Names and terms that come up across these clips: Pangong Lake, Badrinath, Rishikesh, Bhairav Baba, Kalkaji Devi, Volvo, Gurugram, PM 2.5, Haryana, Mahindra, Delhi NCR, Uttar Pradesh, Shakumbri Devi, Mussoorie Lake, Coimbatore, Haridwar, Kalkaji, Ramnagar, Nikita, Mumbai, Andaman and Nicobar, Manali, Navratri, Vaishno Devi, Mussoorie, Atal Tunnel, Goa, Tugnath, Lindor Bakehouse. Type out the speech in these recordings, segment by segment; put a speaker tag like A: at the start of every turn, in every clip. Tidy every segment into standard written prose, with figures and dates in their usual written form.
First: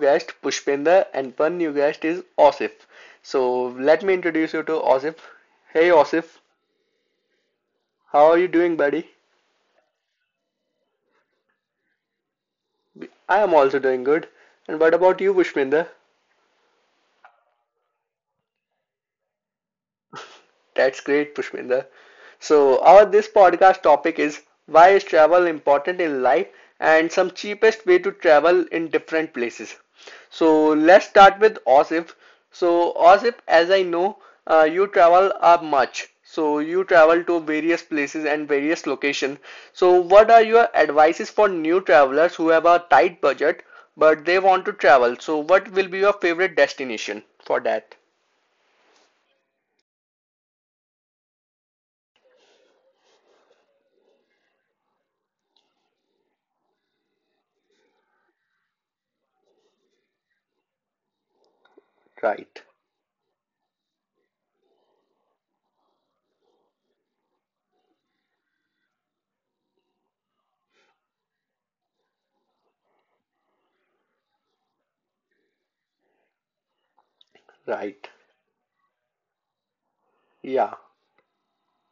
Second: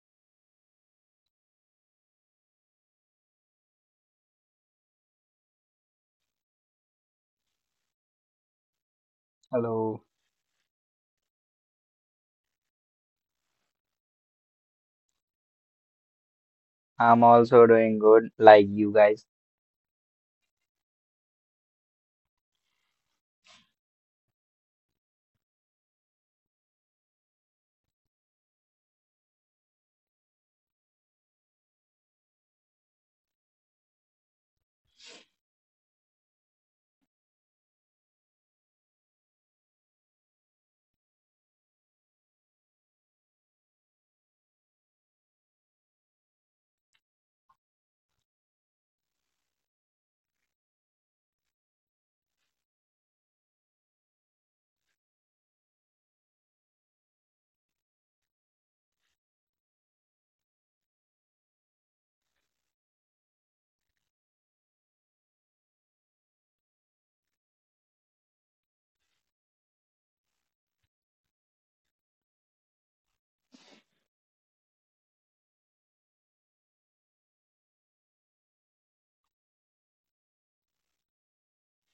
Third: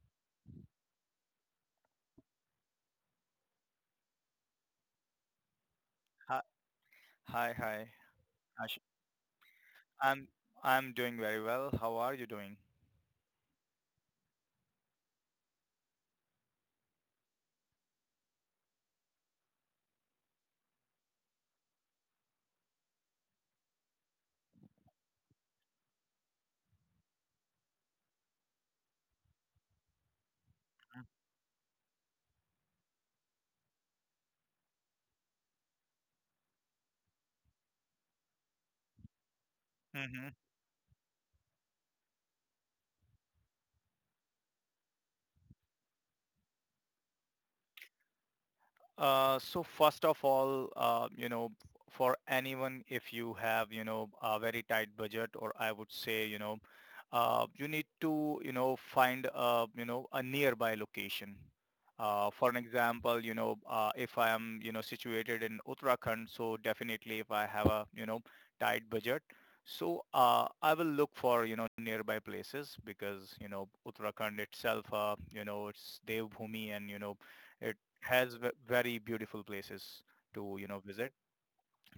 A: guests, Pushpinder, and one new guest is Osif. So, let me introduce you to Osif. Hey Osif,
B: Hi, hi, hi.
A: how are you doing,
B: Ash-
A: buddy?
C: Hello.
B: I'm I'm doing very well. How are you doing?
A: I am also doing good. And what about you, Pushpinder?
C: I'm also doing good, like you guys.
A: That's great, Pushpinder. So, our this podcast topic is why is travel important in life and some cheapest way to travel in different places. So, let's start with Osif. So, Osif, as I know, you travel much. So, you travel to various places and various locations. So,
B: Mm-hmm.
A: what are your advices for new travelers who have a tight budget but they want to travel? So, what will be your favorite destination for that?
B: So first of all, for anyone, if you have, a very tight budget, or I would say, you need to, find, a nearby location. For an
A: Right,
B: example, if I am, situated in Uttarakhand, so definitely if I have a, tight budget, so I will look for, nearby places because, Uttarakhand itself, it's Devbhoomi and, it
A: right.
B: has very beautiful places to
A: Yeah.
B: visit.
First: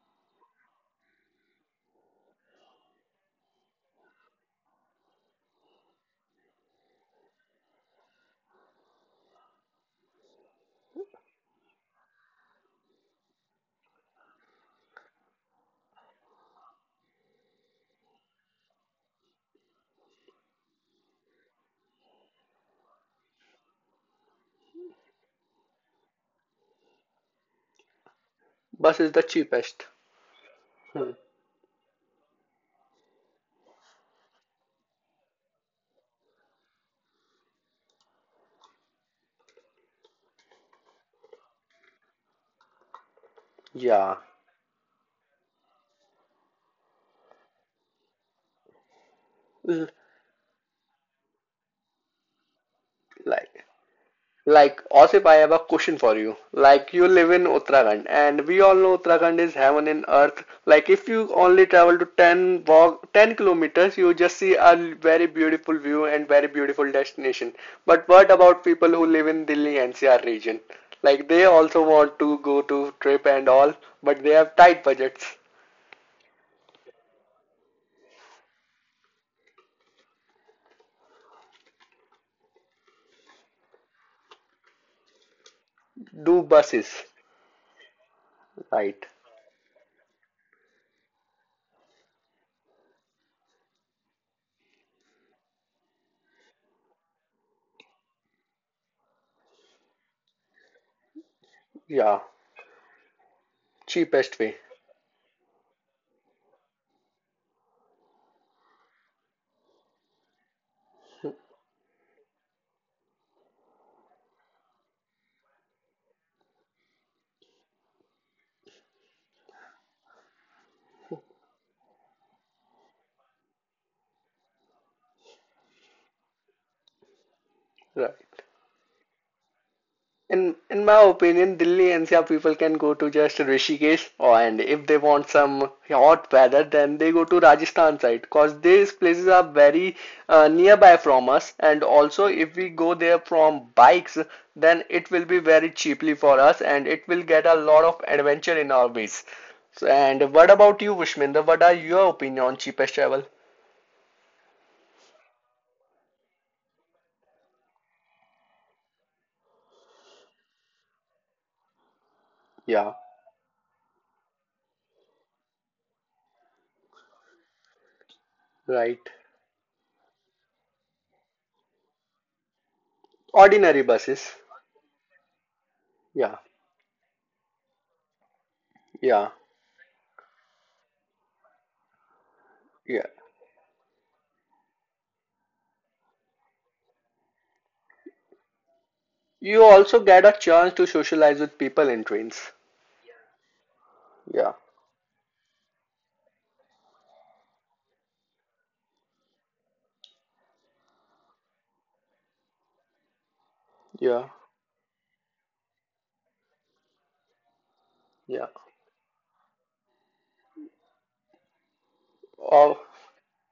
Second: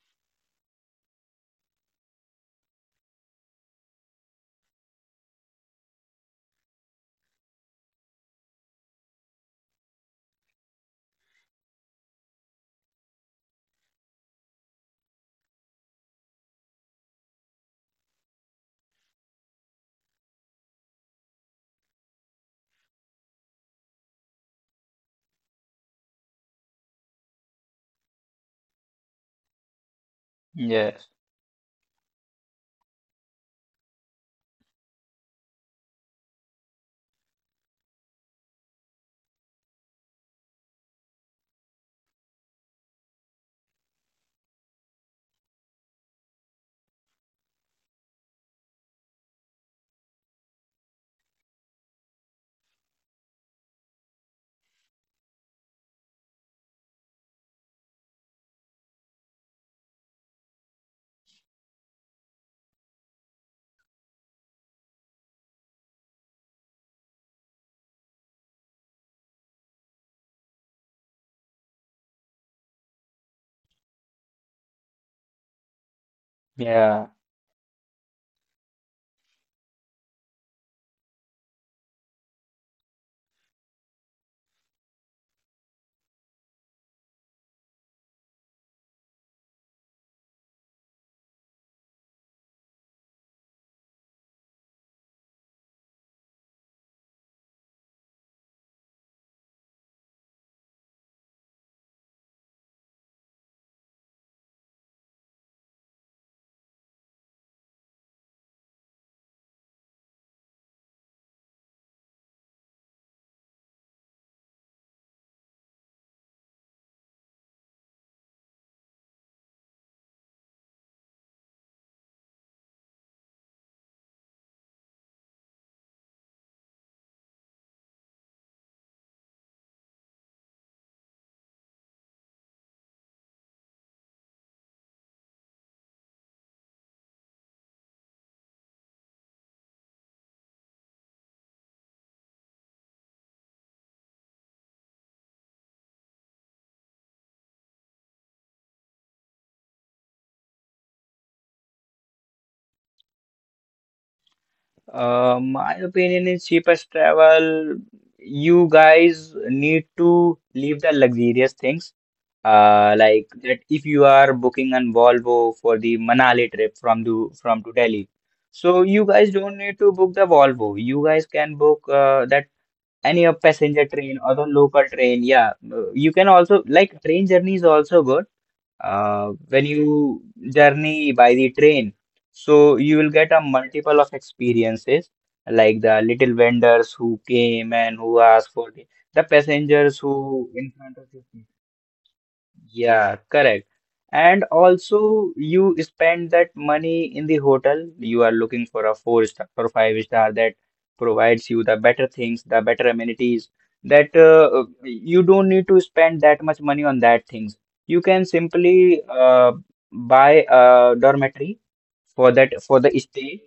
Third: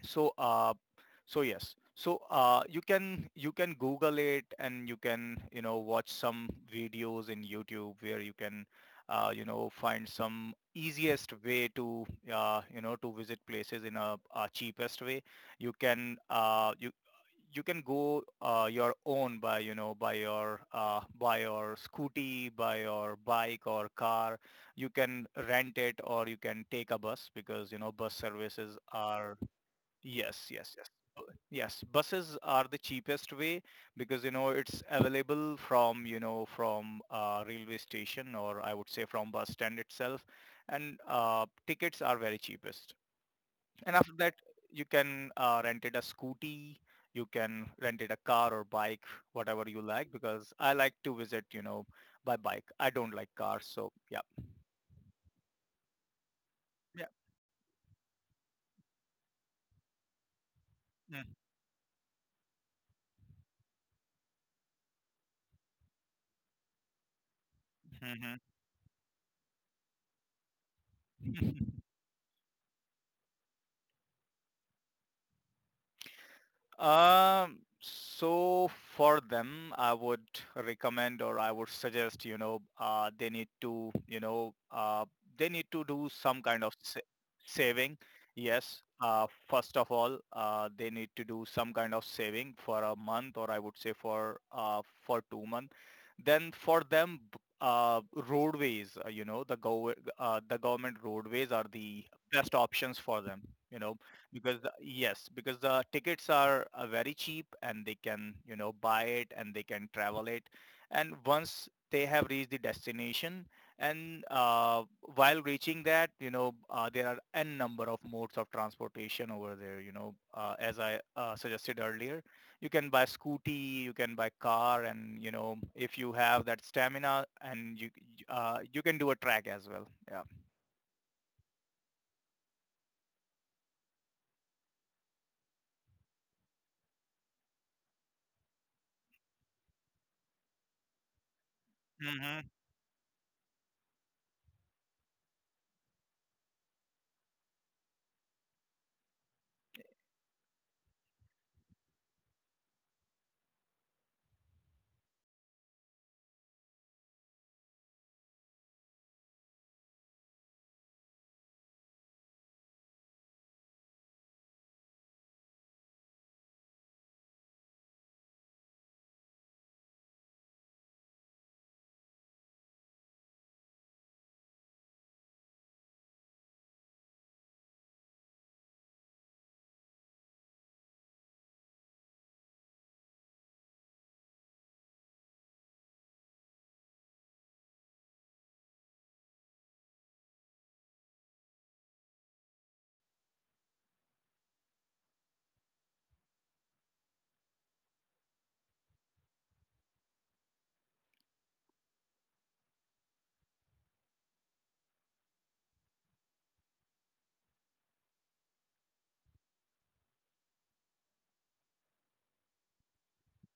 B: so uh, yes, so you can, you can google it and you can, watch some videos in youtube where you can find some easiest way to to visit places in a cheapest way. You can, you can go, your own, by by your, by your scooty, by your bike or car. You can rent it, or you can take a bus because you know bus services
A: Bus is the
B: are—
A: cheapest.
B: Yes, yes, yes.
C: Yes.
A: Hmm.
B: Yes, buses are the cheapest way because you know it's available from from railway station, or I would say from bus stand itself, and tickets are very cheapest. And after
A: Yeah.
B: that, you can, rent it a scooty, you can rent it a car or bike, whatever you
A: L-
B: like. Because I like to visit by bike. I don't like
A: Like,
B: cars, so yeah,
A: like, Osip, I have a question for you. Like, you live in Uttarakhand, and we all know Uttarakhand is heaven and earth. Like, if
B: yeah.
A: you only travel to 10 walk, 10 kilometers, you just see a very beautiful view and very beautiful destination. But
B: Mm-hmm.
A: what about people who live in Delhi NCR region? Like, they also want to go to trip and all, but they have tight budgets.
C: Yeah.
B: So for them, I would recommend, or I would suggest, they need to, they need to do some
A: Do
B: kind of
A: buses,
B: saving. Yes.
A: right?
B: First of all, they need to do some kind of saving for a month, or I would say for 2 months. Then for them, roadways, the go the government roadways are the
A: Yeah,
B: best options for them, you know,
A: cheapest way,
B: because yes, because the tickets are, very cheap, and they can, buy it and they can travel it. And once they have reached the destination, and while reaching that, there are n number of modes of transportation over there. You know, as I suggested earlier, you can buy scooty, you can buy car, and you know, if you have that stamina, and you,
A: right?
B: you can do a track as well. Yeah.
A: In my opinion, Delhi NCR people can go to just Rishikesh, or and if they want some hot weather, then they go to Rajasthan side, because these places are very nearby from us, and also
B: Hmm.
A: if we go there from bikes, then it will be very cheaply for us, and it will get a lot of adventure in our ways. So, and what about you, Vishminder? What are your opinion on cheapest travel?
C: My opinion is cheapest travel. You guys need to leave the luxurious things.
A: Yeah,
C: Like that if you are booking on Volvo for the Manali trip from the from to Delhi, so
A: right.
C: you guys don't need to book the Volvo. You guys can book that any of
A: Ordinary
C: passenger train
A: buses.
C: or the local train. Yeah, you can
A: Yeah,
C: also like train journey is also good
A: yeah,
C: when you journey by the train, so you
A: yeah.
C: will get a multiple of experiences like the little vendors who came and who asked for the
A: You
C: passengers
A: also get a
C: who in
A: chance to
C: front of you.
A: socialize with people in trains.
C: Yeah, correct. And
A: Yeah,
C: also, you spend that money in the hotel. You are looking for a four star or five star that provides you the better things, the better amenities. That
A: yeah,
C: you don't need to spend that much money on that things. You can
A: yeah.
C: simply buy a dormitory for that
A: Oh,
C: for the stay.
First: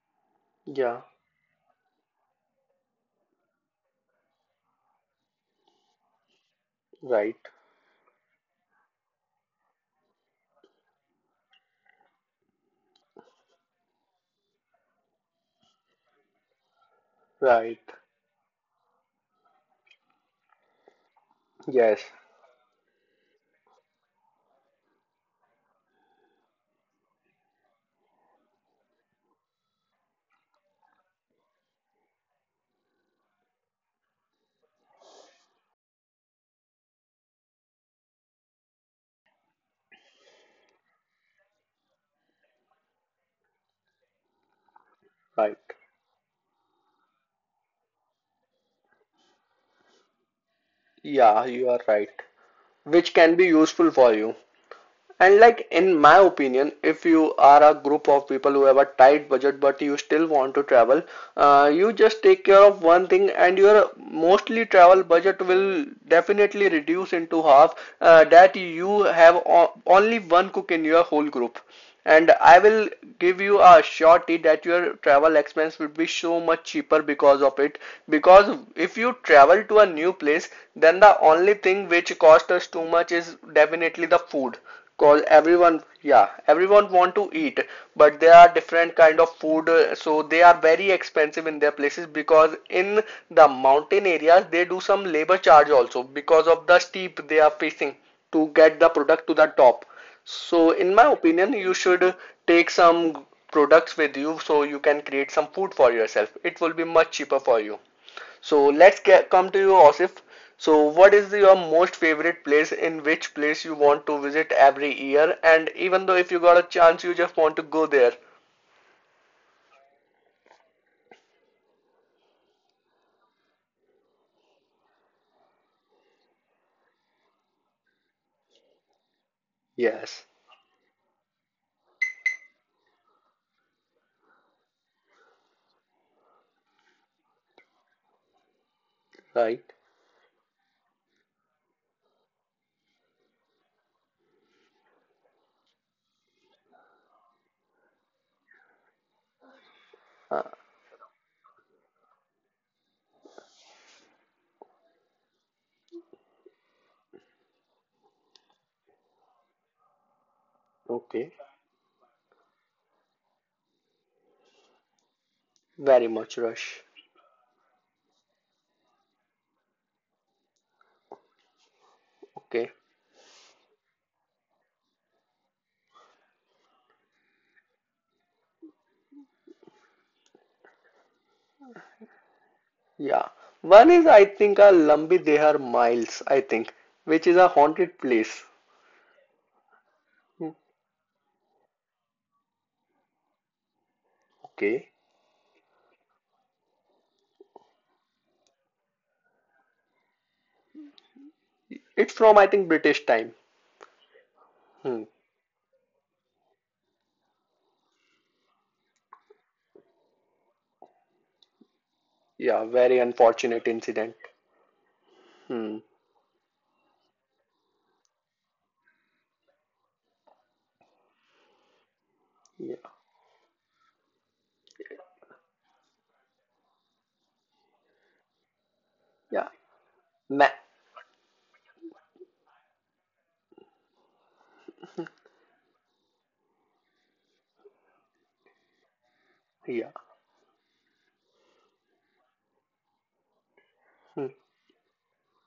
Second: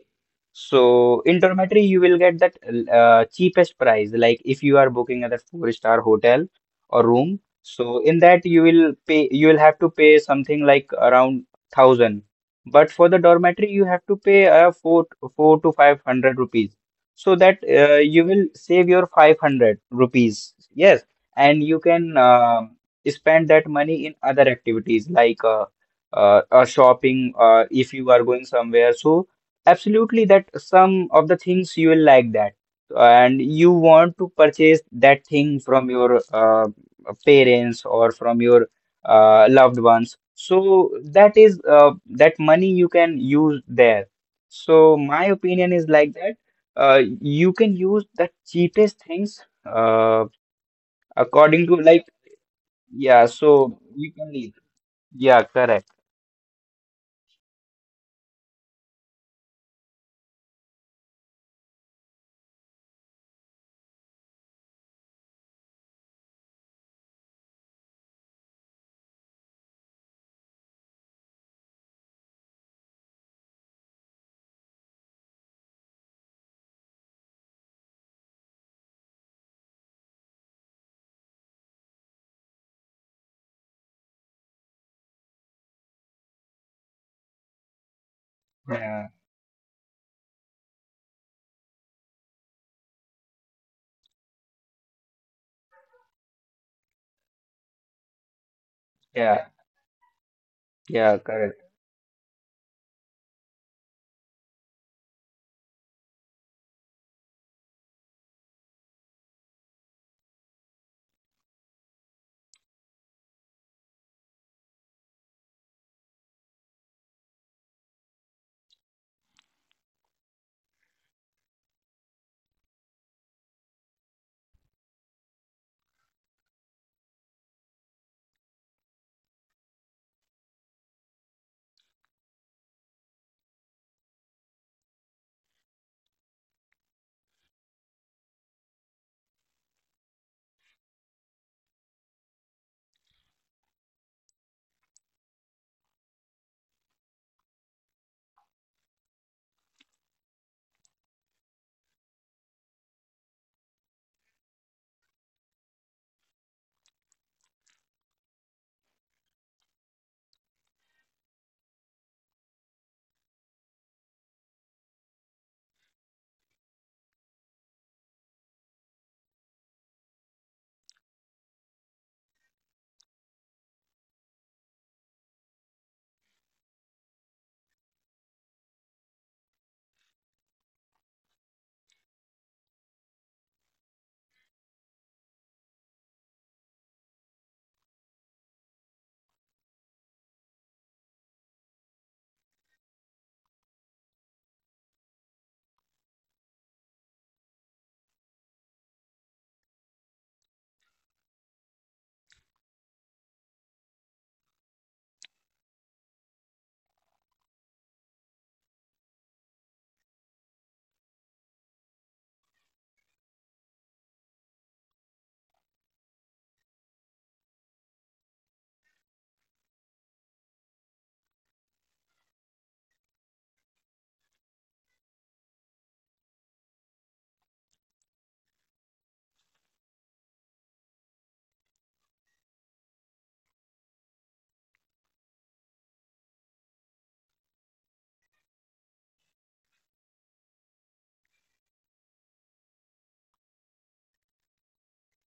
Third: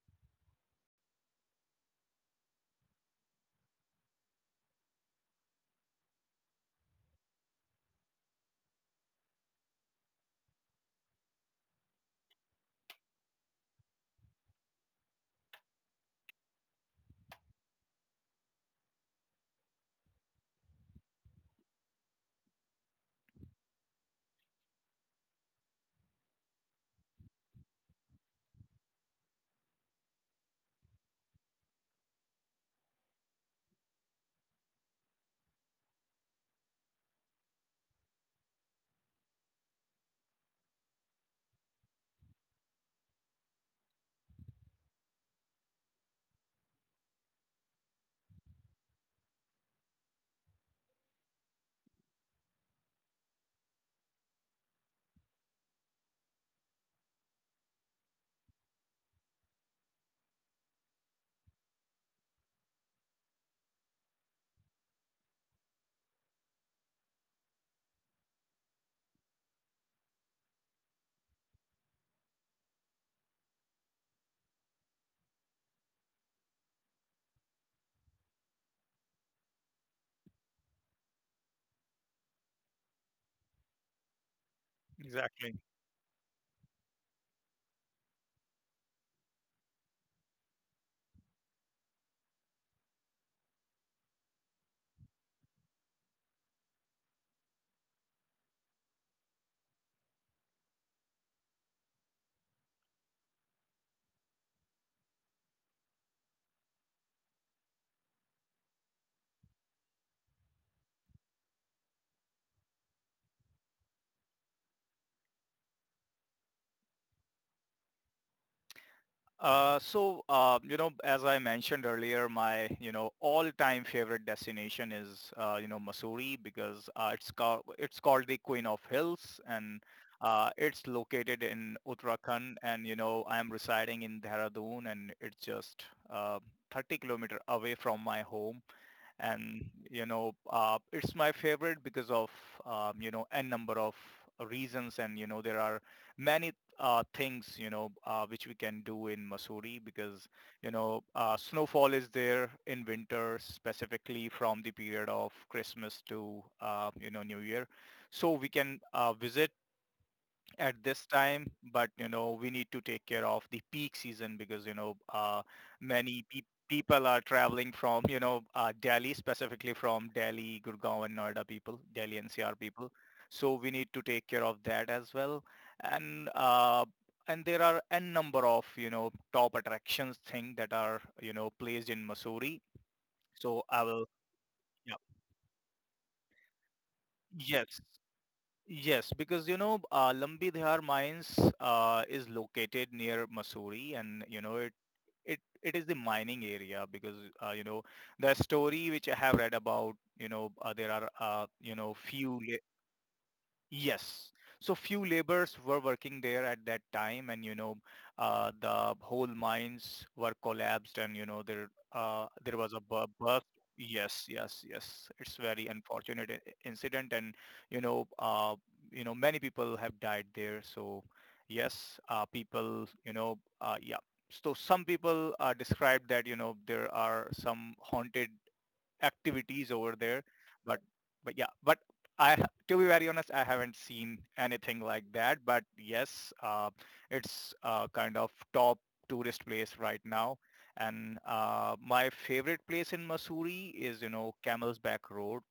A: yeah,
C: So in dormitory, you will get that cheapest price. Like if you are booking at a four-star hotel or
A: right,
C: room, so in that you will have to pay something like around thousand. But for the dormitory you have to pay 4 to 500 rupees. So that
A: right.
C: you will save your 500 rupees. Yes, and you
A: Yes,
C: can spend that money in other activities like shopping if you are going somewhere. So absolutely that some of the things you will like that and you want to purchase that thing from your parents or from your loved ones. So that is that money you can use there. So my
A: right.
C: opinion is like that. You can use the cheapest things
A: Yeah,
C: according
A: you
C: to
A: are
C: like.
A: right. Which
C: Yeah.
A: can be
C: So
A: useful
C: you
A: for
C: can
A: you.
C: leave. Yeah,
A: And like
C: correct.
A: in my opinion, if you are a group of people who have a tight budget but you still want to travel, you just take care of one thing and your mostly travel budget will definitely reduce into half that you have only one cook in your whole group. And I will give you a surety that your travel expense will be so much cheaper because of it. Because if you travel to a new place, then the only thing which costs us too much is definitely the food cause
B: Exactly.
A: everyone, yeah, everyone want to eat but there are different
C: Yeah,
A: kind of food, so they are very expensive in their places because in the mountain areas they do some labor charge also because of the steep they are facing to get the product to the
C: yeah,
A: top. So in my
C: yeah,
A: opinion
C: correct.
A: you should take some products with you so you can create some food for yourself. It will be much cheaper for you. So let's get come to you, Osif. So what is your most favorite place, in which place you want to visit every year? And even though if you got a chance, you just want to go there.
B: You know, as I mentioned earlier, my, all-time favorite destination is, Mussoorie, because it's called the Queen of Hills, and
A: Yes,
B: it's located in Uttarakhand, and, you know, I'm residing in Dehradun, and it's just uh, 30 kilometer away from my home. And
A: right.
B: you know, it's my favorite because of, you know, n number of reasons, and you know there are many things, which we can do in Missouri, because
A: Uh,
B: snowfall is there in winter, specifically from the period of Christmas to, New Year. So we can, visit at this
A: okay.
B: time, but you know, we need to take care of the peak season, because you know,
A: Very
B: many
A: much rush.
B: people are traveling from, Delhi, specifically from Delhi, Gurgaon, and Noida people, Delhi NCR
A: Okay.
B: people. So we need to take care of that as well, and uh, and there are a number of you know top attractions thing that are you know placed in Missouri.
A: Yeah.
B: So I
A: One
B: will,
A: is I think a
B: yeah,
A: Lambi Dehar Miles, I think, which is a
B: yes.
A: haunted place.
B: Yes, because you know,
A: Hmm,
B: Lambi Dihar mines, is located near Mussoorie, and you know it
A: okay.
B: it is the mining area because you know the story which I have read about. You know, there are, you know,
A: It's
B: few—
A: from I think British time.
B: Yes. So
A: Hmm.
B: few laborers were working there at that time, and you know, the whole mines were collapsed, and you know, there
A: Yeah,
B: was a
A: very
B: burst.
A: unfortunate incident.
B: Yes, yes, yes. It's very
A: Hmm.
B: unfortunate incident, and you know, many people have died there. So yes,
A: Yeah.
B: people, yeah. So some people, described that you know there are some haunted
A: Yeah.
B: activities over there.
A: Ma-
B: But but yeah, but I to be very honest, I haven't seen anything like that. But yes, it's, kind of top tourist place
A: yeah.
B: right now. And my favorite place in Missouri is you
A: Hmm.
B: know Camel's Back Road.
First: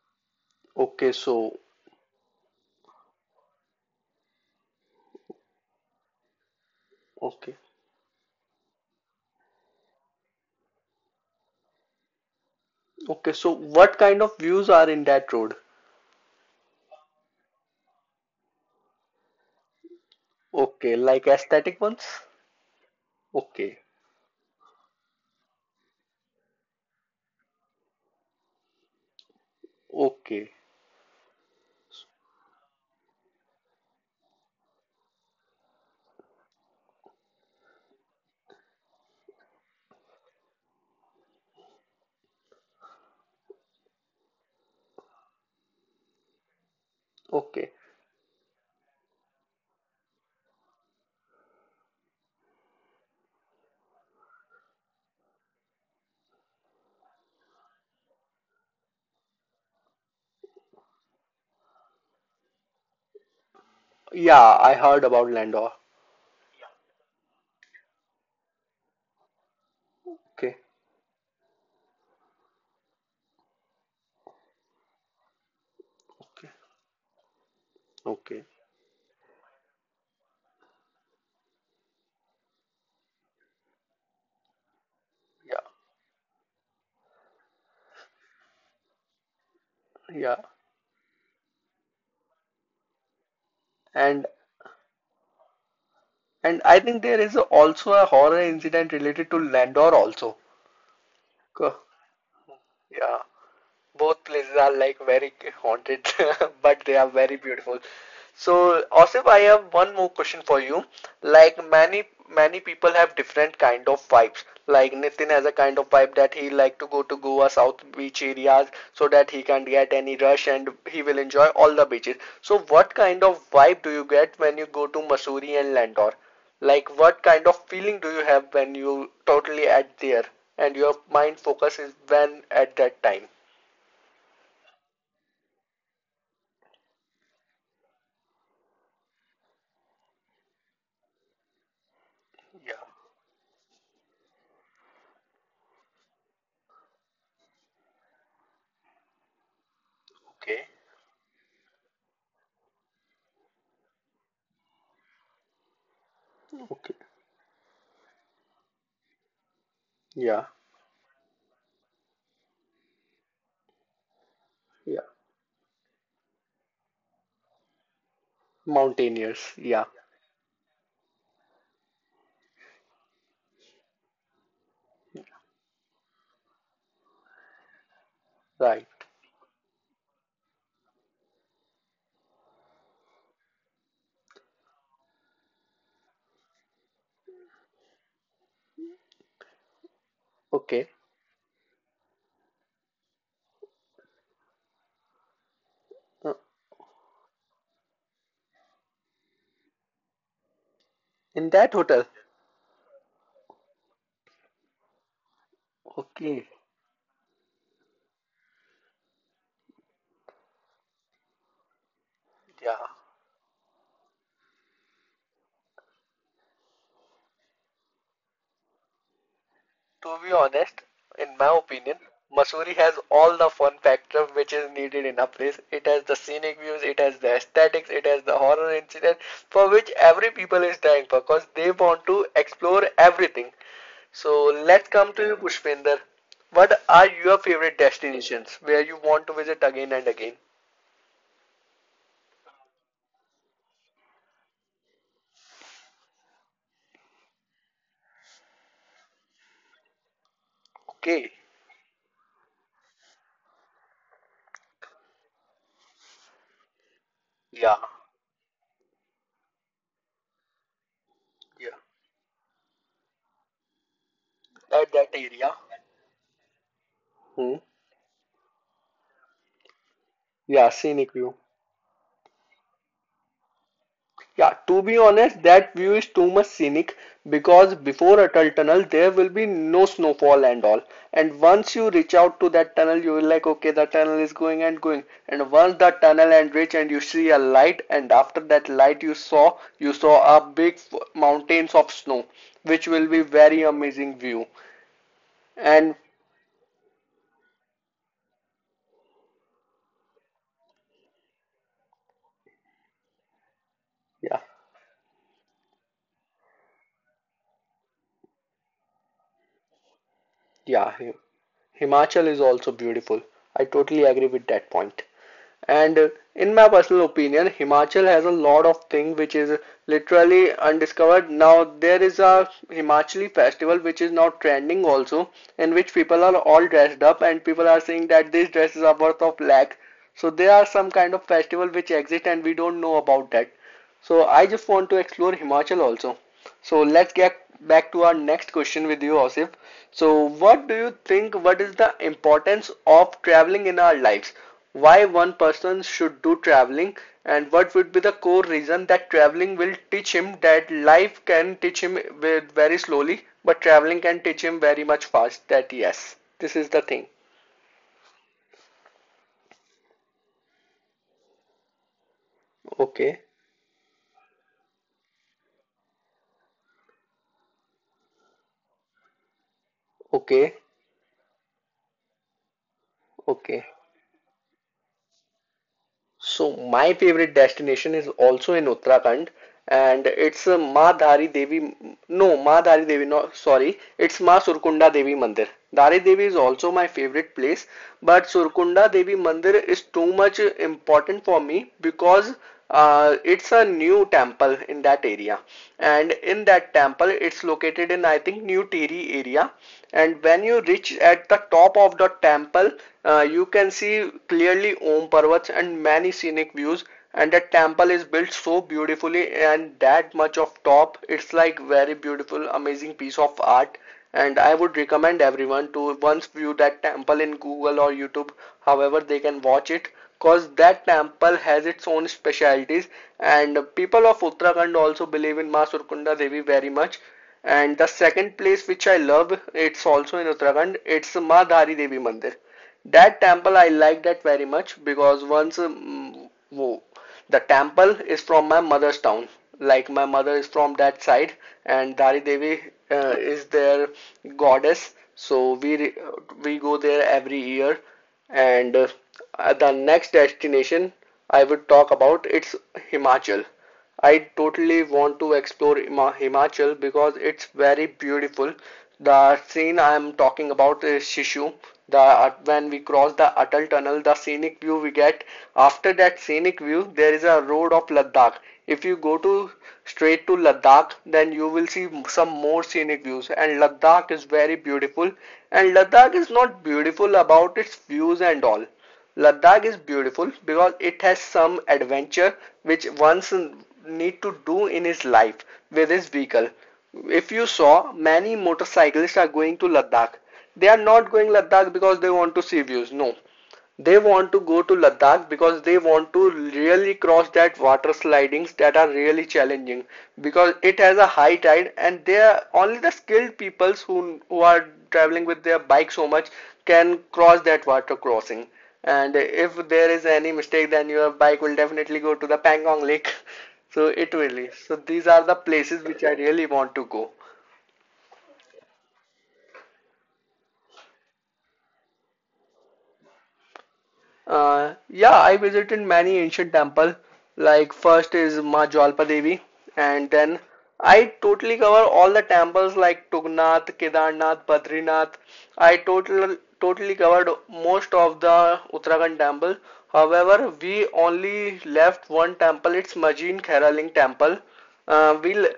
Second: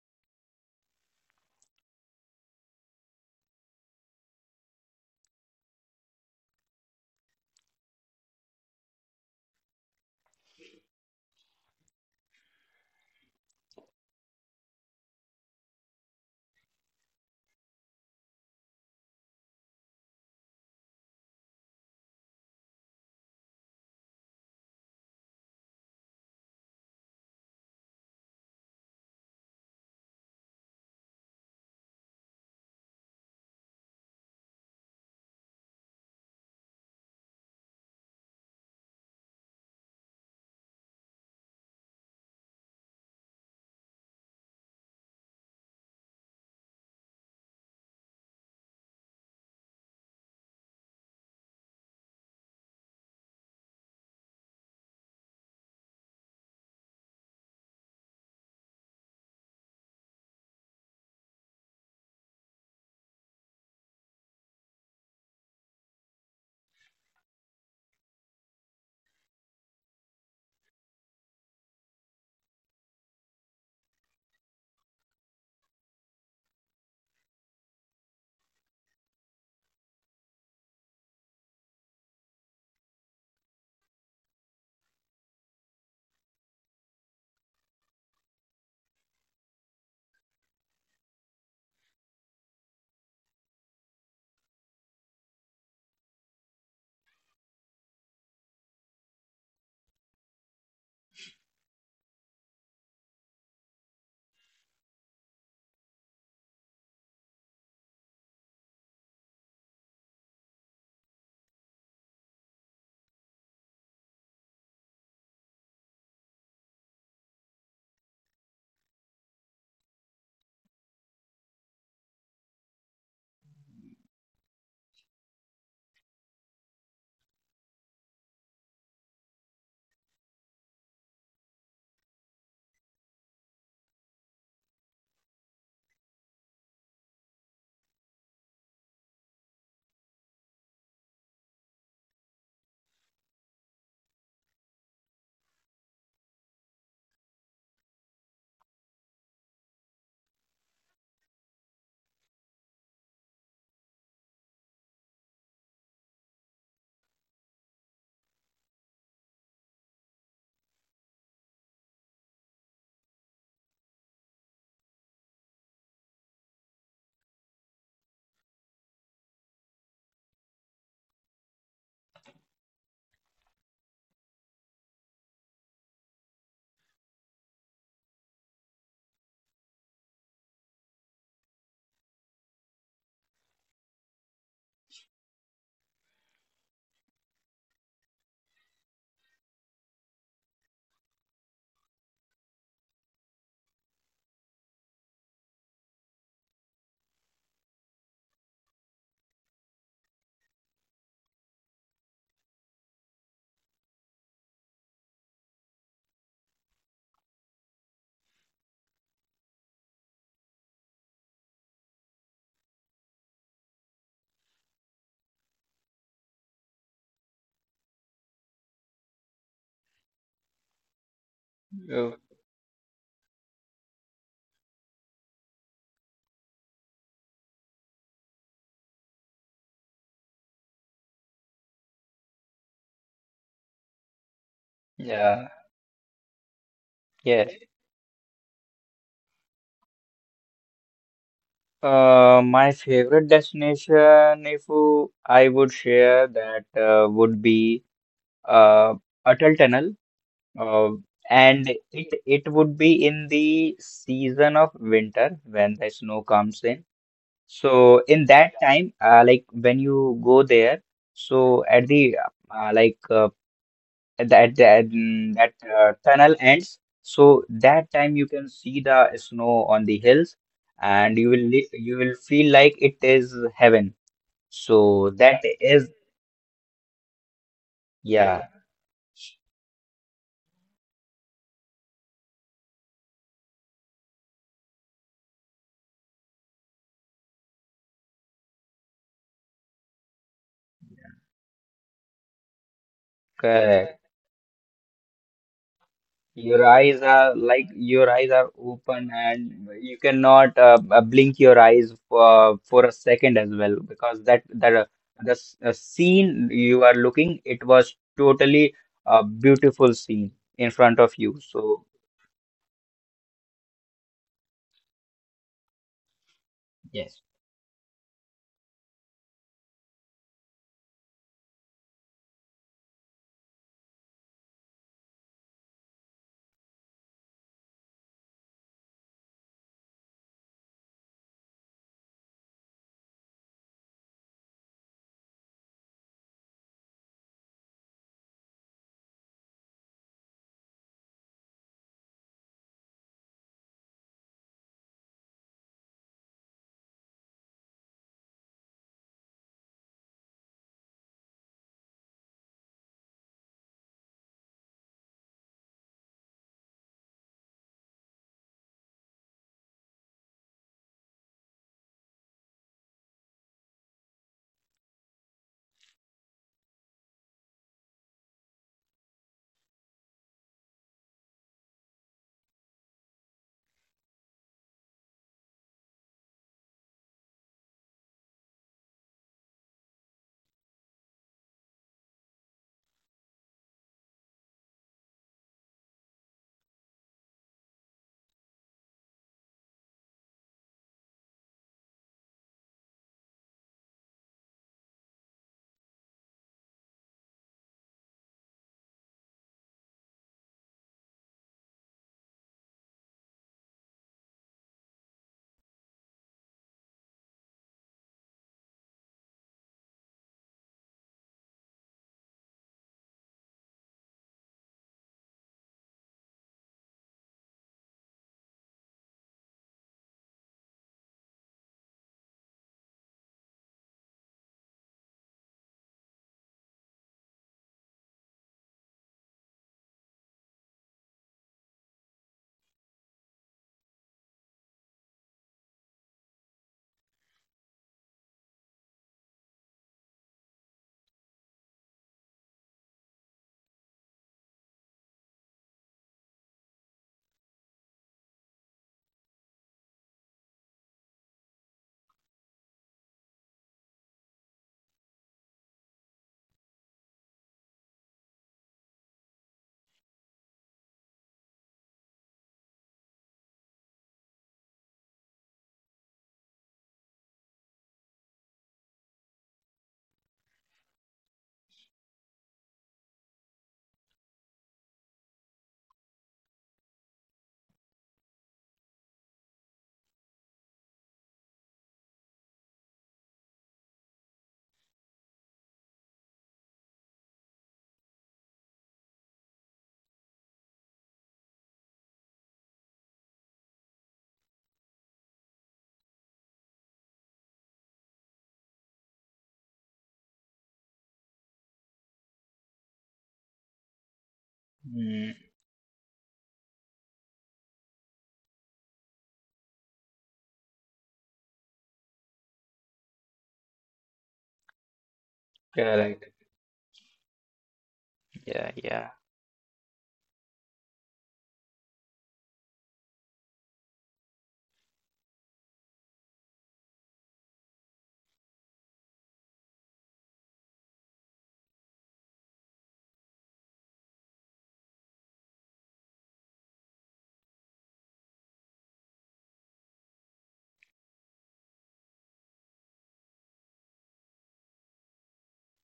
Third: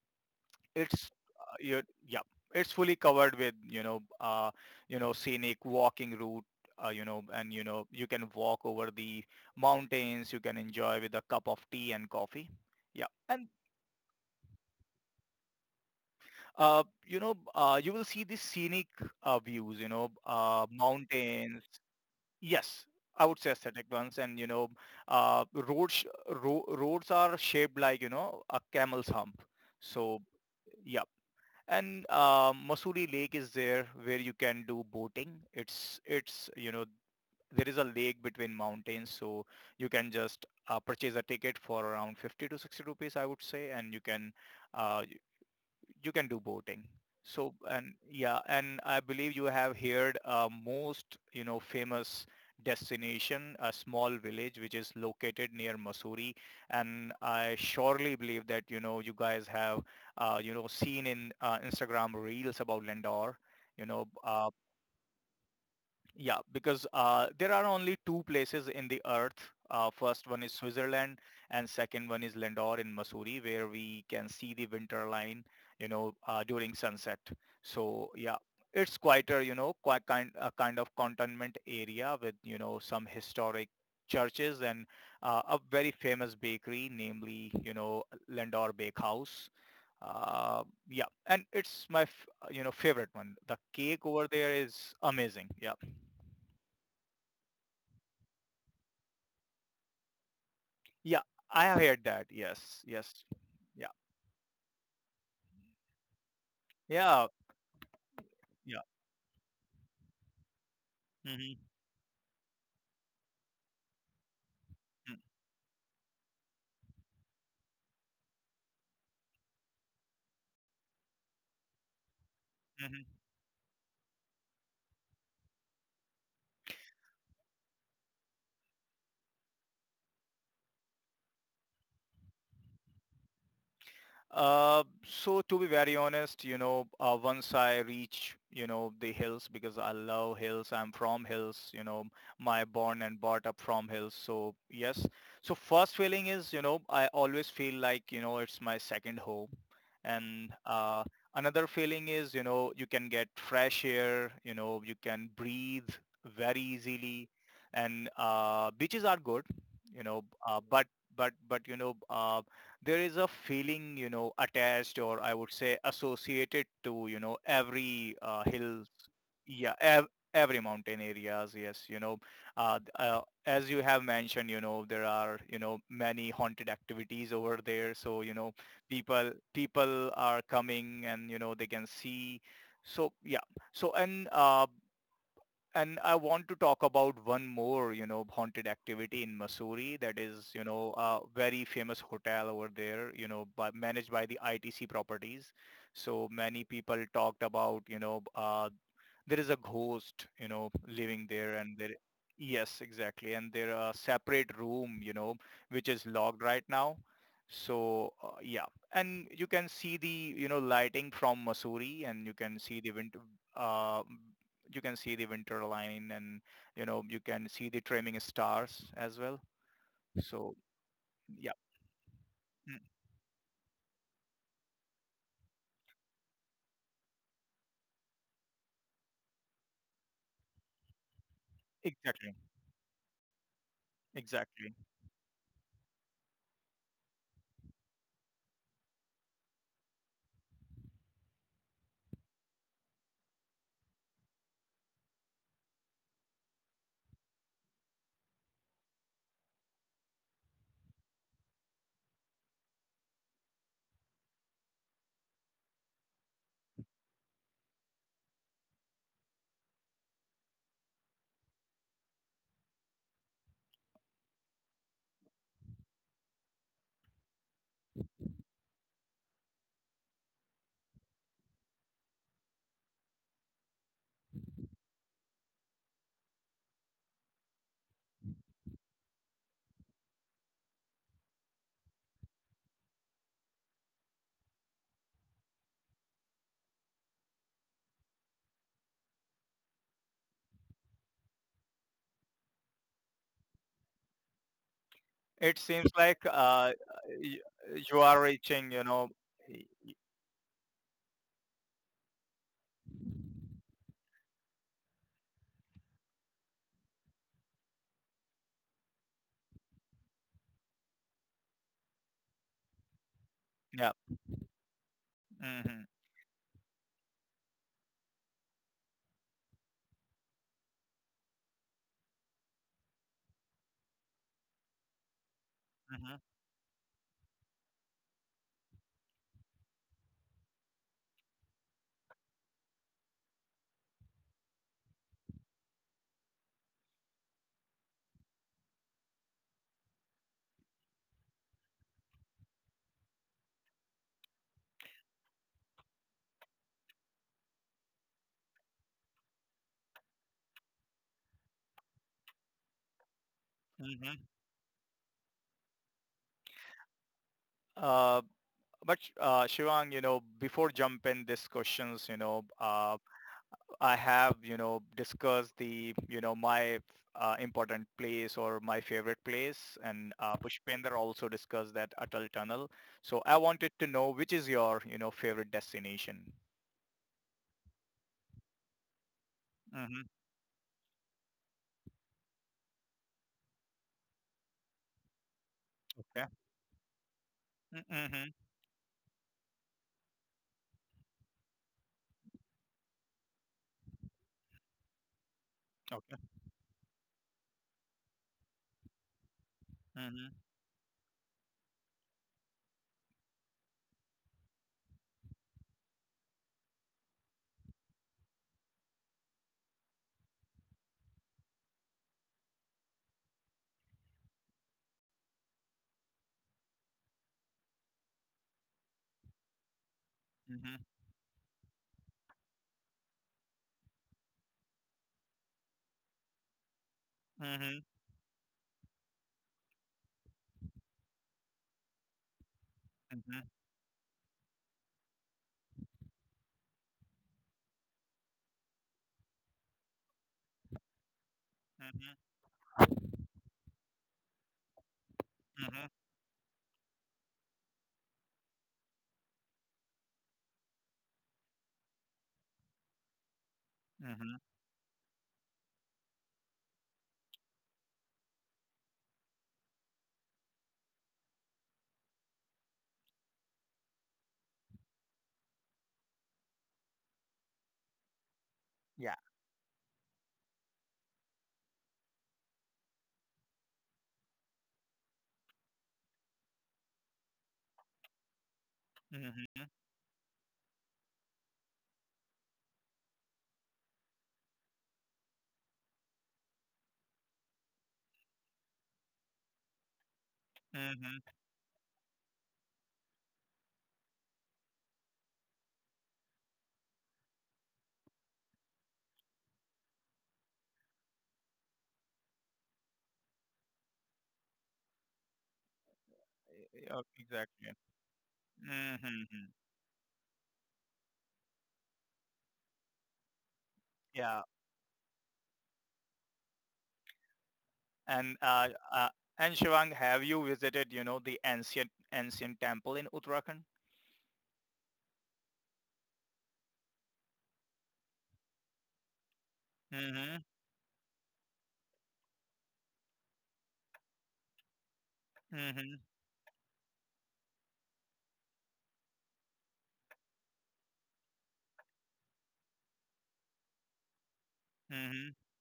B: It's
A: Okay, so
B: yeah, it's fully covered with scenic walking route. You know, and
A: okay.
B: you know, you can walk over the mountains. You can enjoy with a cup of tea and coffee. Yeah,
A: Okay,
B: and—
A: so what kind of views are in that road?
B: You will see the scenic views,
A: Okay, like
B: mountains.
A: aesthetic ones?
B: Yes, I would say
A: Okay.
B: aesthetic ones. And, you know, roads, roads are shaped like, you know, a camel's hump. So,
A: Okay.
B: yeah. And Mussoorie Lake is there where you can do boating. It's, you know, there is a lake between mountains. So you can just, purchase a ticket for around 50 to 60 rupees, I would say. And uh, you can do boating. So
A: Okay.
B: and yeah, and I believe you have heard most you know famous destination, a small village which is located near Mussoorie, and I surely believe that you know you guys have seen in Instagram reels about Lindor. You know,
A: Yeah, I heard about Landau.
B: yeah, because there are only two places in the earth. First one
A: Okay.
B: is Switzerland, and second one is Lindor in Missouri, where we can see the winter line,
A: Okay.
B: during sunset. So yeah,
A: Okay.
B: it's quite a you know quite kind a kind of cantonment area with you know some historic churches and,
A: Yeah.
B: a very famous bakery, namely you know Lindor Bakehouse.
A: Yeah.
B: Uh, yeah, and it's my favorite one. The cake
A: And
B: over there is amazing. Yeah.
A: and I think there is also a horror incident related to Landor also.
B: Yeah, I
A: Co-
B: have heard that. Yes,
A: Yeah.
B: yes. Yeah,
A: Both places are like very haunted, but they are
B: yeah,
A: very beautiful. So,
B: yeah.
A: Asif, I have one more question for you. Like
B: Hmm.
A: many many people have different kind of vibes. Like Nitin has a kind of vibe that he like to go to Goa South Beach areas so that he can get any rush and he will enjoy all the beaches. So, what
B: Hmm.
A: kind of vibe do you get when you go to Mussoorie and Landor? Like what kind of feeling do you have when you totally at there and your mind focus is when at that time?
B: Uh, so to be very honest, you know, once I reach, you know, the hills, because I love hills. I'm from hills, you know, my
A: Yeah,
B: born and brought up from hills. So yes. So first feeling is, you know, I always feel like, you know, it's my second home. And
A: okay.
B: another feeling is, you know, you can get fresh air, you know, you can breathe very
A: Okay.
B: easily. And beaches are good,
A: Yeah.
B: but but there is a feeling, you know, attached,
A: Yeah.
B: or I would say associated to, you know, every hills.
A: Mountaineers.
B: Yeah,
A: Yeah.
B: every mountain areas. Yes, you know, as you have mentioned, you know, there are, you know, many haunted activities over there. So, you know,
A: Right.
B: people are coming, and, you know, they can see. So yeah. So and I want to talk about one more, you know, haunted activity in Missouri, that is, you
A: Okay.
B: know, a very famous hotel over there, you know, but managed by the ITC properties. So
A: Uh,
B: many people talked about, there is a ghost you know living
A: in
B: there,
A: that
B: and there—
A: hotel.
B: Yes, exactly, and there are separate room you know which is
A: Okay.
B: locked right now. So yeah, and you can see the you know lighting from Missouri, and you can
A: Yeah.
B: see the winter, uh, you can see the winter line, and you know you can see the trimming stars as well.
A: To be
B: So
A: honest, in my
B: yeah.
A: opinion,
C: Uh,
A: Missouri has
B: Mm,
A: all the fun factor which is needed in a place. It has the scenic views, it has the aesthetics, it has the horror incident for which every people is dying for because they want to
B: exactly,
A: explore everything. So
B: exactly.
A: let's come to you,
C: Yeah,
A: Pushpinder. What are your
C: yeah.
A: favorite destinations where you want to visit again and again?
C: My favorite destination, if I would share that, would be uh, Atal Tunnel. Uh,
A: Okay.
C: and it would be in the season of winter when the snow comes in.
A: Yeah.
C: So in that time, like when you go there, so at the like at the, at the, at,
A: At that
C: mm, that
A: area.
C: tunnel ends. So
A: Hmm.
C: that time you can see the snow on the hills,
A: Yeah,
C: and
A: scenic view.
C: you will feel like it is heaven.
A: Yeah, to
C: So
A: be
C: that
A: honest,
C: is.
A: that view is too much scenic because before
C: Yeah,
A: Atal Tunnel there will be no snowfall and all. And once you reach out to that tunnel, you will like, okay, the tunnel is going and going. And once the tunnel and reach and you see a light, and after that light you saw a big mountains of snow, which will be very
C: correct.
A: amazing view.
B: It seems
A: And
B: like y-
C: Your
B: you
C: eyes
B: are
C: are
B: reaching you
C: open
B: know,
C: and
B: y-
C: you cannot blink your eyes for a second as well because
A: yeah,
C: scene you are looking it was totally a beautiful scene in front
A: yeah,
C: of you. So
A: Himachal is also beautiful. I
B: yeah.
A: totally agree with that point.
B: Hmm.
A: And in my
C: yes,
A: personal opinion, Himachal has a lot of thing which is literally undiscovered. Now there is a Himachali festival which is now trending also, in which people are all dressed up and people are saying that these dresses are worth of lakh. So there are some kind of festival which exist and we don't know about that. So I just want to explore Himachal also. So let's get back to our next question with you, Osif. So, what do you think? What is the importance of traveling in our lives? Why one person should do traveling, and what would be the core reason that traveling will teach him that life can teach him with very slowly, but traveling
B: Mhm.
A: can teach him very much fast. That yes, this is the thing.
B: Uh, but Shivang, you know, before jumping these questions, you know,
A: Okay,
B: I have, you know, discussed the, you know, my important place or my favorite place, and
A: okay,
B: Pushpinder also discussed that Atal Tunnel. So I
A: okay.
B: wanted to know which is your, you know, favorite destination.
A: So my favorite destination is also in Uttarakhand
B: Mhm.
A: and it's Ma Dhari Devi, no Ma Dhari Devi, no, sorry, it's Ma Surkunda Devi Mandir. Dhari Devi
B: Yeah.
A: is also my favorite place
B: Mm,
A: but
B: mhm.
A: Surkunda Devi Mandir is too much important for me because it's a new temple in that area, and
B: Okay.
A: in that temple, it's located in I think new teri area. And
B: Mhm.
A: when you reach at the top of the temple, you can see clearly om parvats and many scenic views, and the temple is built so beautifully and that much of top it's like very beautiful amazing piece of art. And I would recommend everyone to once view that temple in google or youtube, however they can watch it, cause
B: Mhm.
A: that temple has its own specialities, and people of Uttarakhand also believe in Ma Surkunda Devi very much. And
B: Mhm.
A: the second place which I love, it's also in Uttarakhand, it's Ma Dhari Devi Mandir. That
B: Mhm.
A: temple I like that very much because once the temple is from my mother's town. Like my mother is from that side, and
B: Mhm.
A: Dhari Devi is their goddess. So
B: Mhm.
A: we go there every year, and the next destination I would talk about, it's Himachal. I
B: Mhm.
A: totally want to explore Himachal because it's very beautiful. The scene I am talking about is Shishu. The when we cross the Atal Tunnel, the scenic view we get, after that scenic view, there is a road of Ladakh. If you
B: Yeah.
A: go to straight to Ladakh, then you will see some more scenic views. And Ladakh is very beautiful. And Ladakh is not beautiful about its views and all. Ladakh
B: Mhm.
A: is beautiful because it has some adventure which one's need to do in his life with his vehicle. If you saw, many motorcyclists are going to Ladakh. They are not
B: Mhm.
A: going Ladakh because they want to see views. No, they want to go to Ladakh because they want to really cross that water slidings that are really challenging because it has a high tide and they are only the skilled peoples who are
C: mm,
A: traveling with their bike so much can
B: Yeah,
A: cross that
B: exactly.
A: water crossing. And
B: Mhm.
A: if there is any mistake, then your bike will definitely go to the Pangong Lake. So it
B: Yeah.
A: really. So these are the places which
C: correct.
A: I really want to go.
B: And
C: Yeah,
B: uh,
C: yeah.
B: uh, and Shivang, have you visited, you know, the ancient temple in Uttarakhand?
A: Yeah, I visited many ancient temples. Like first is Ma Jalpa Devi, and
B: Mm-hmm.
A: then I totally cover all the temples like Tugnath, Kedarnath, Badrinath. I
B: Mm-hmm.
A: totally covered most of the Uttarakhand temple. However, we only left one temple. It's Majin Khairaling temple. Uh,
B: Mm-hmm.
A: we l-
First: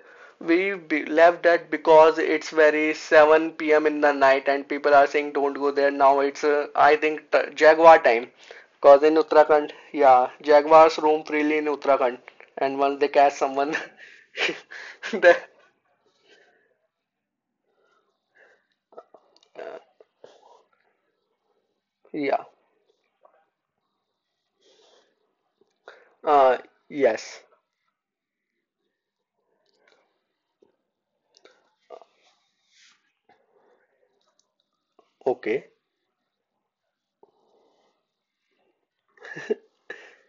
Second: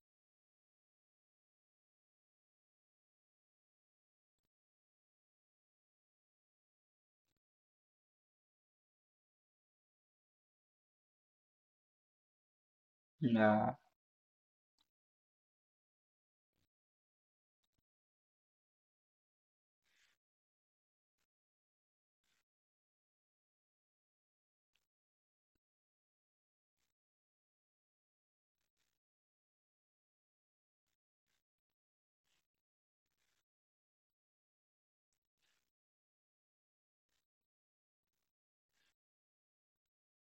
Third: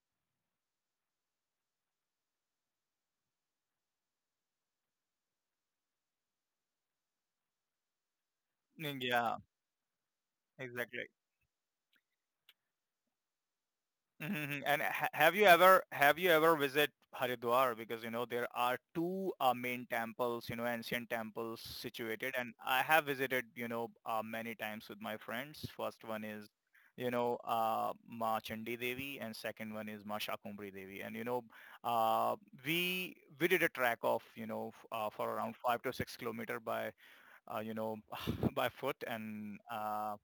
A: we left that because it's very 7 p.m. in the night and people are saying don't go there now. It's I think Jaguar time because in
B: Yeah,
A: Uttarakhand, yeah, Jaguars
B: exactly.
A: roam freely in Uttarakhand, and once they catch
C: Nah.
A: someone.
B: Hmm. And have
A: The
B: you ever, visit Haridwar? Because you know there are two main temples, you know, ancient temples situated,
A: yeah,
B: and I have visited, you know, many times with my friends. First one is,
A: uh, yes,
B: Ma Chandi Devi, and second one is Ma Shakumbri Devi. And you know, uh, we did a trek of, for around
A: okay,
B: 5 to 6 kilometer by uh, you know, by foot.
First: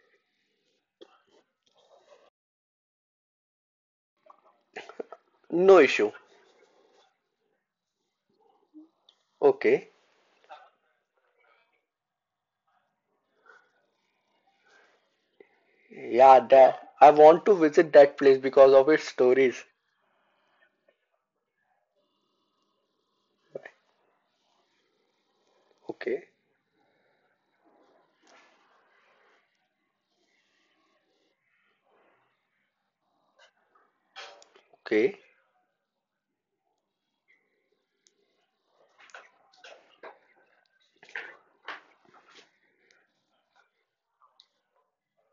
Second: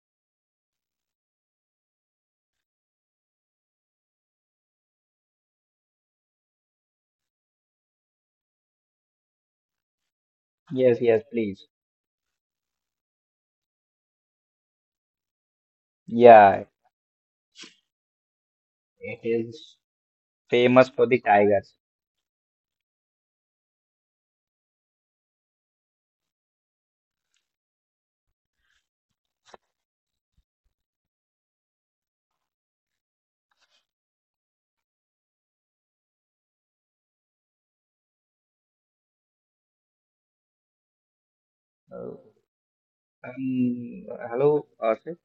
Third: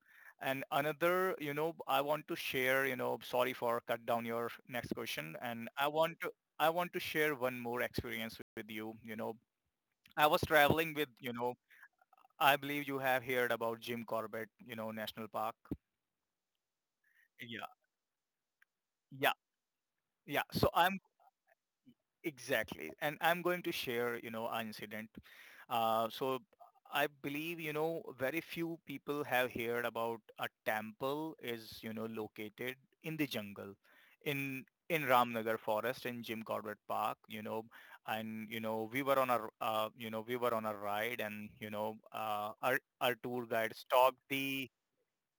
B: And another, you know, I want to share, you know, sorry for cut down your next question. And
A: no
B: I
A: issue,
B: want to I want to share one more experience with you.
A: okay,
B: I was traveling
C: Yes,
B: with,
C: yes, please.
B: I believe you have heard about Jim Corbett, National Park.
A: yeah,
C: Yeah,
A: that I want to
B: Yeah,
A: visit that place because of its
C: it
B: yeah,
A: stories.
C: is
B: yeah. So I
C: famous for the tigers.
B: Exactly. And I'm going to share, an incident. Uh,
A: Okay,
B: so I believe, very few people have heard about a temple is, located in the jungle in in
A: okay,
B: Ramnagar forest in Jim Corbett Park, and, we were on a ride, and,
C: Oh.
B: our tour guide stopped
C: Um,
B: the,
C: Hello, Arthur.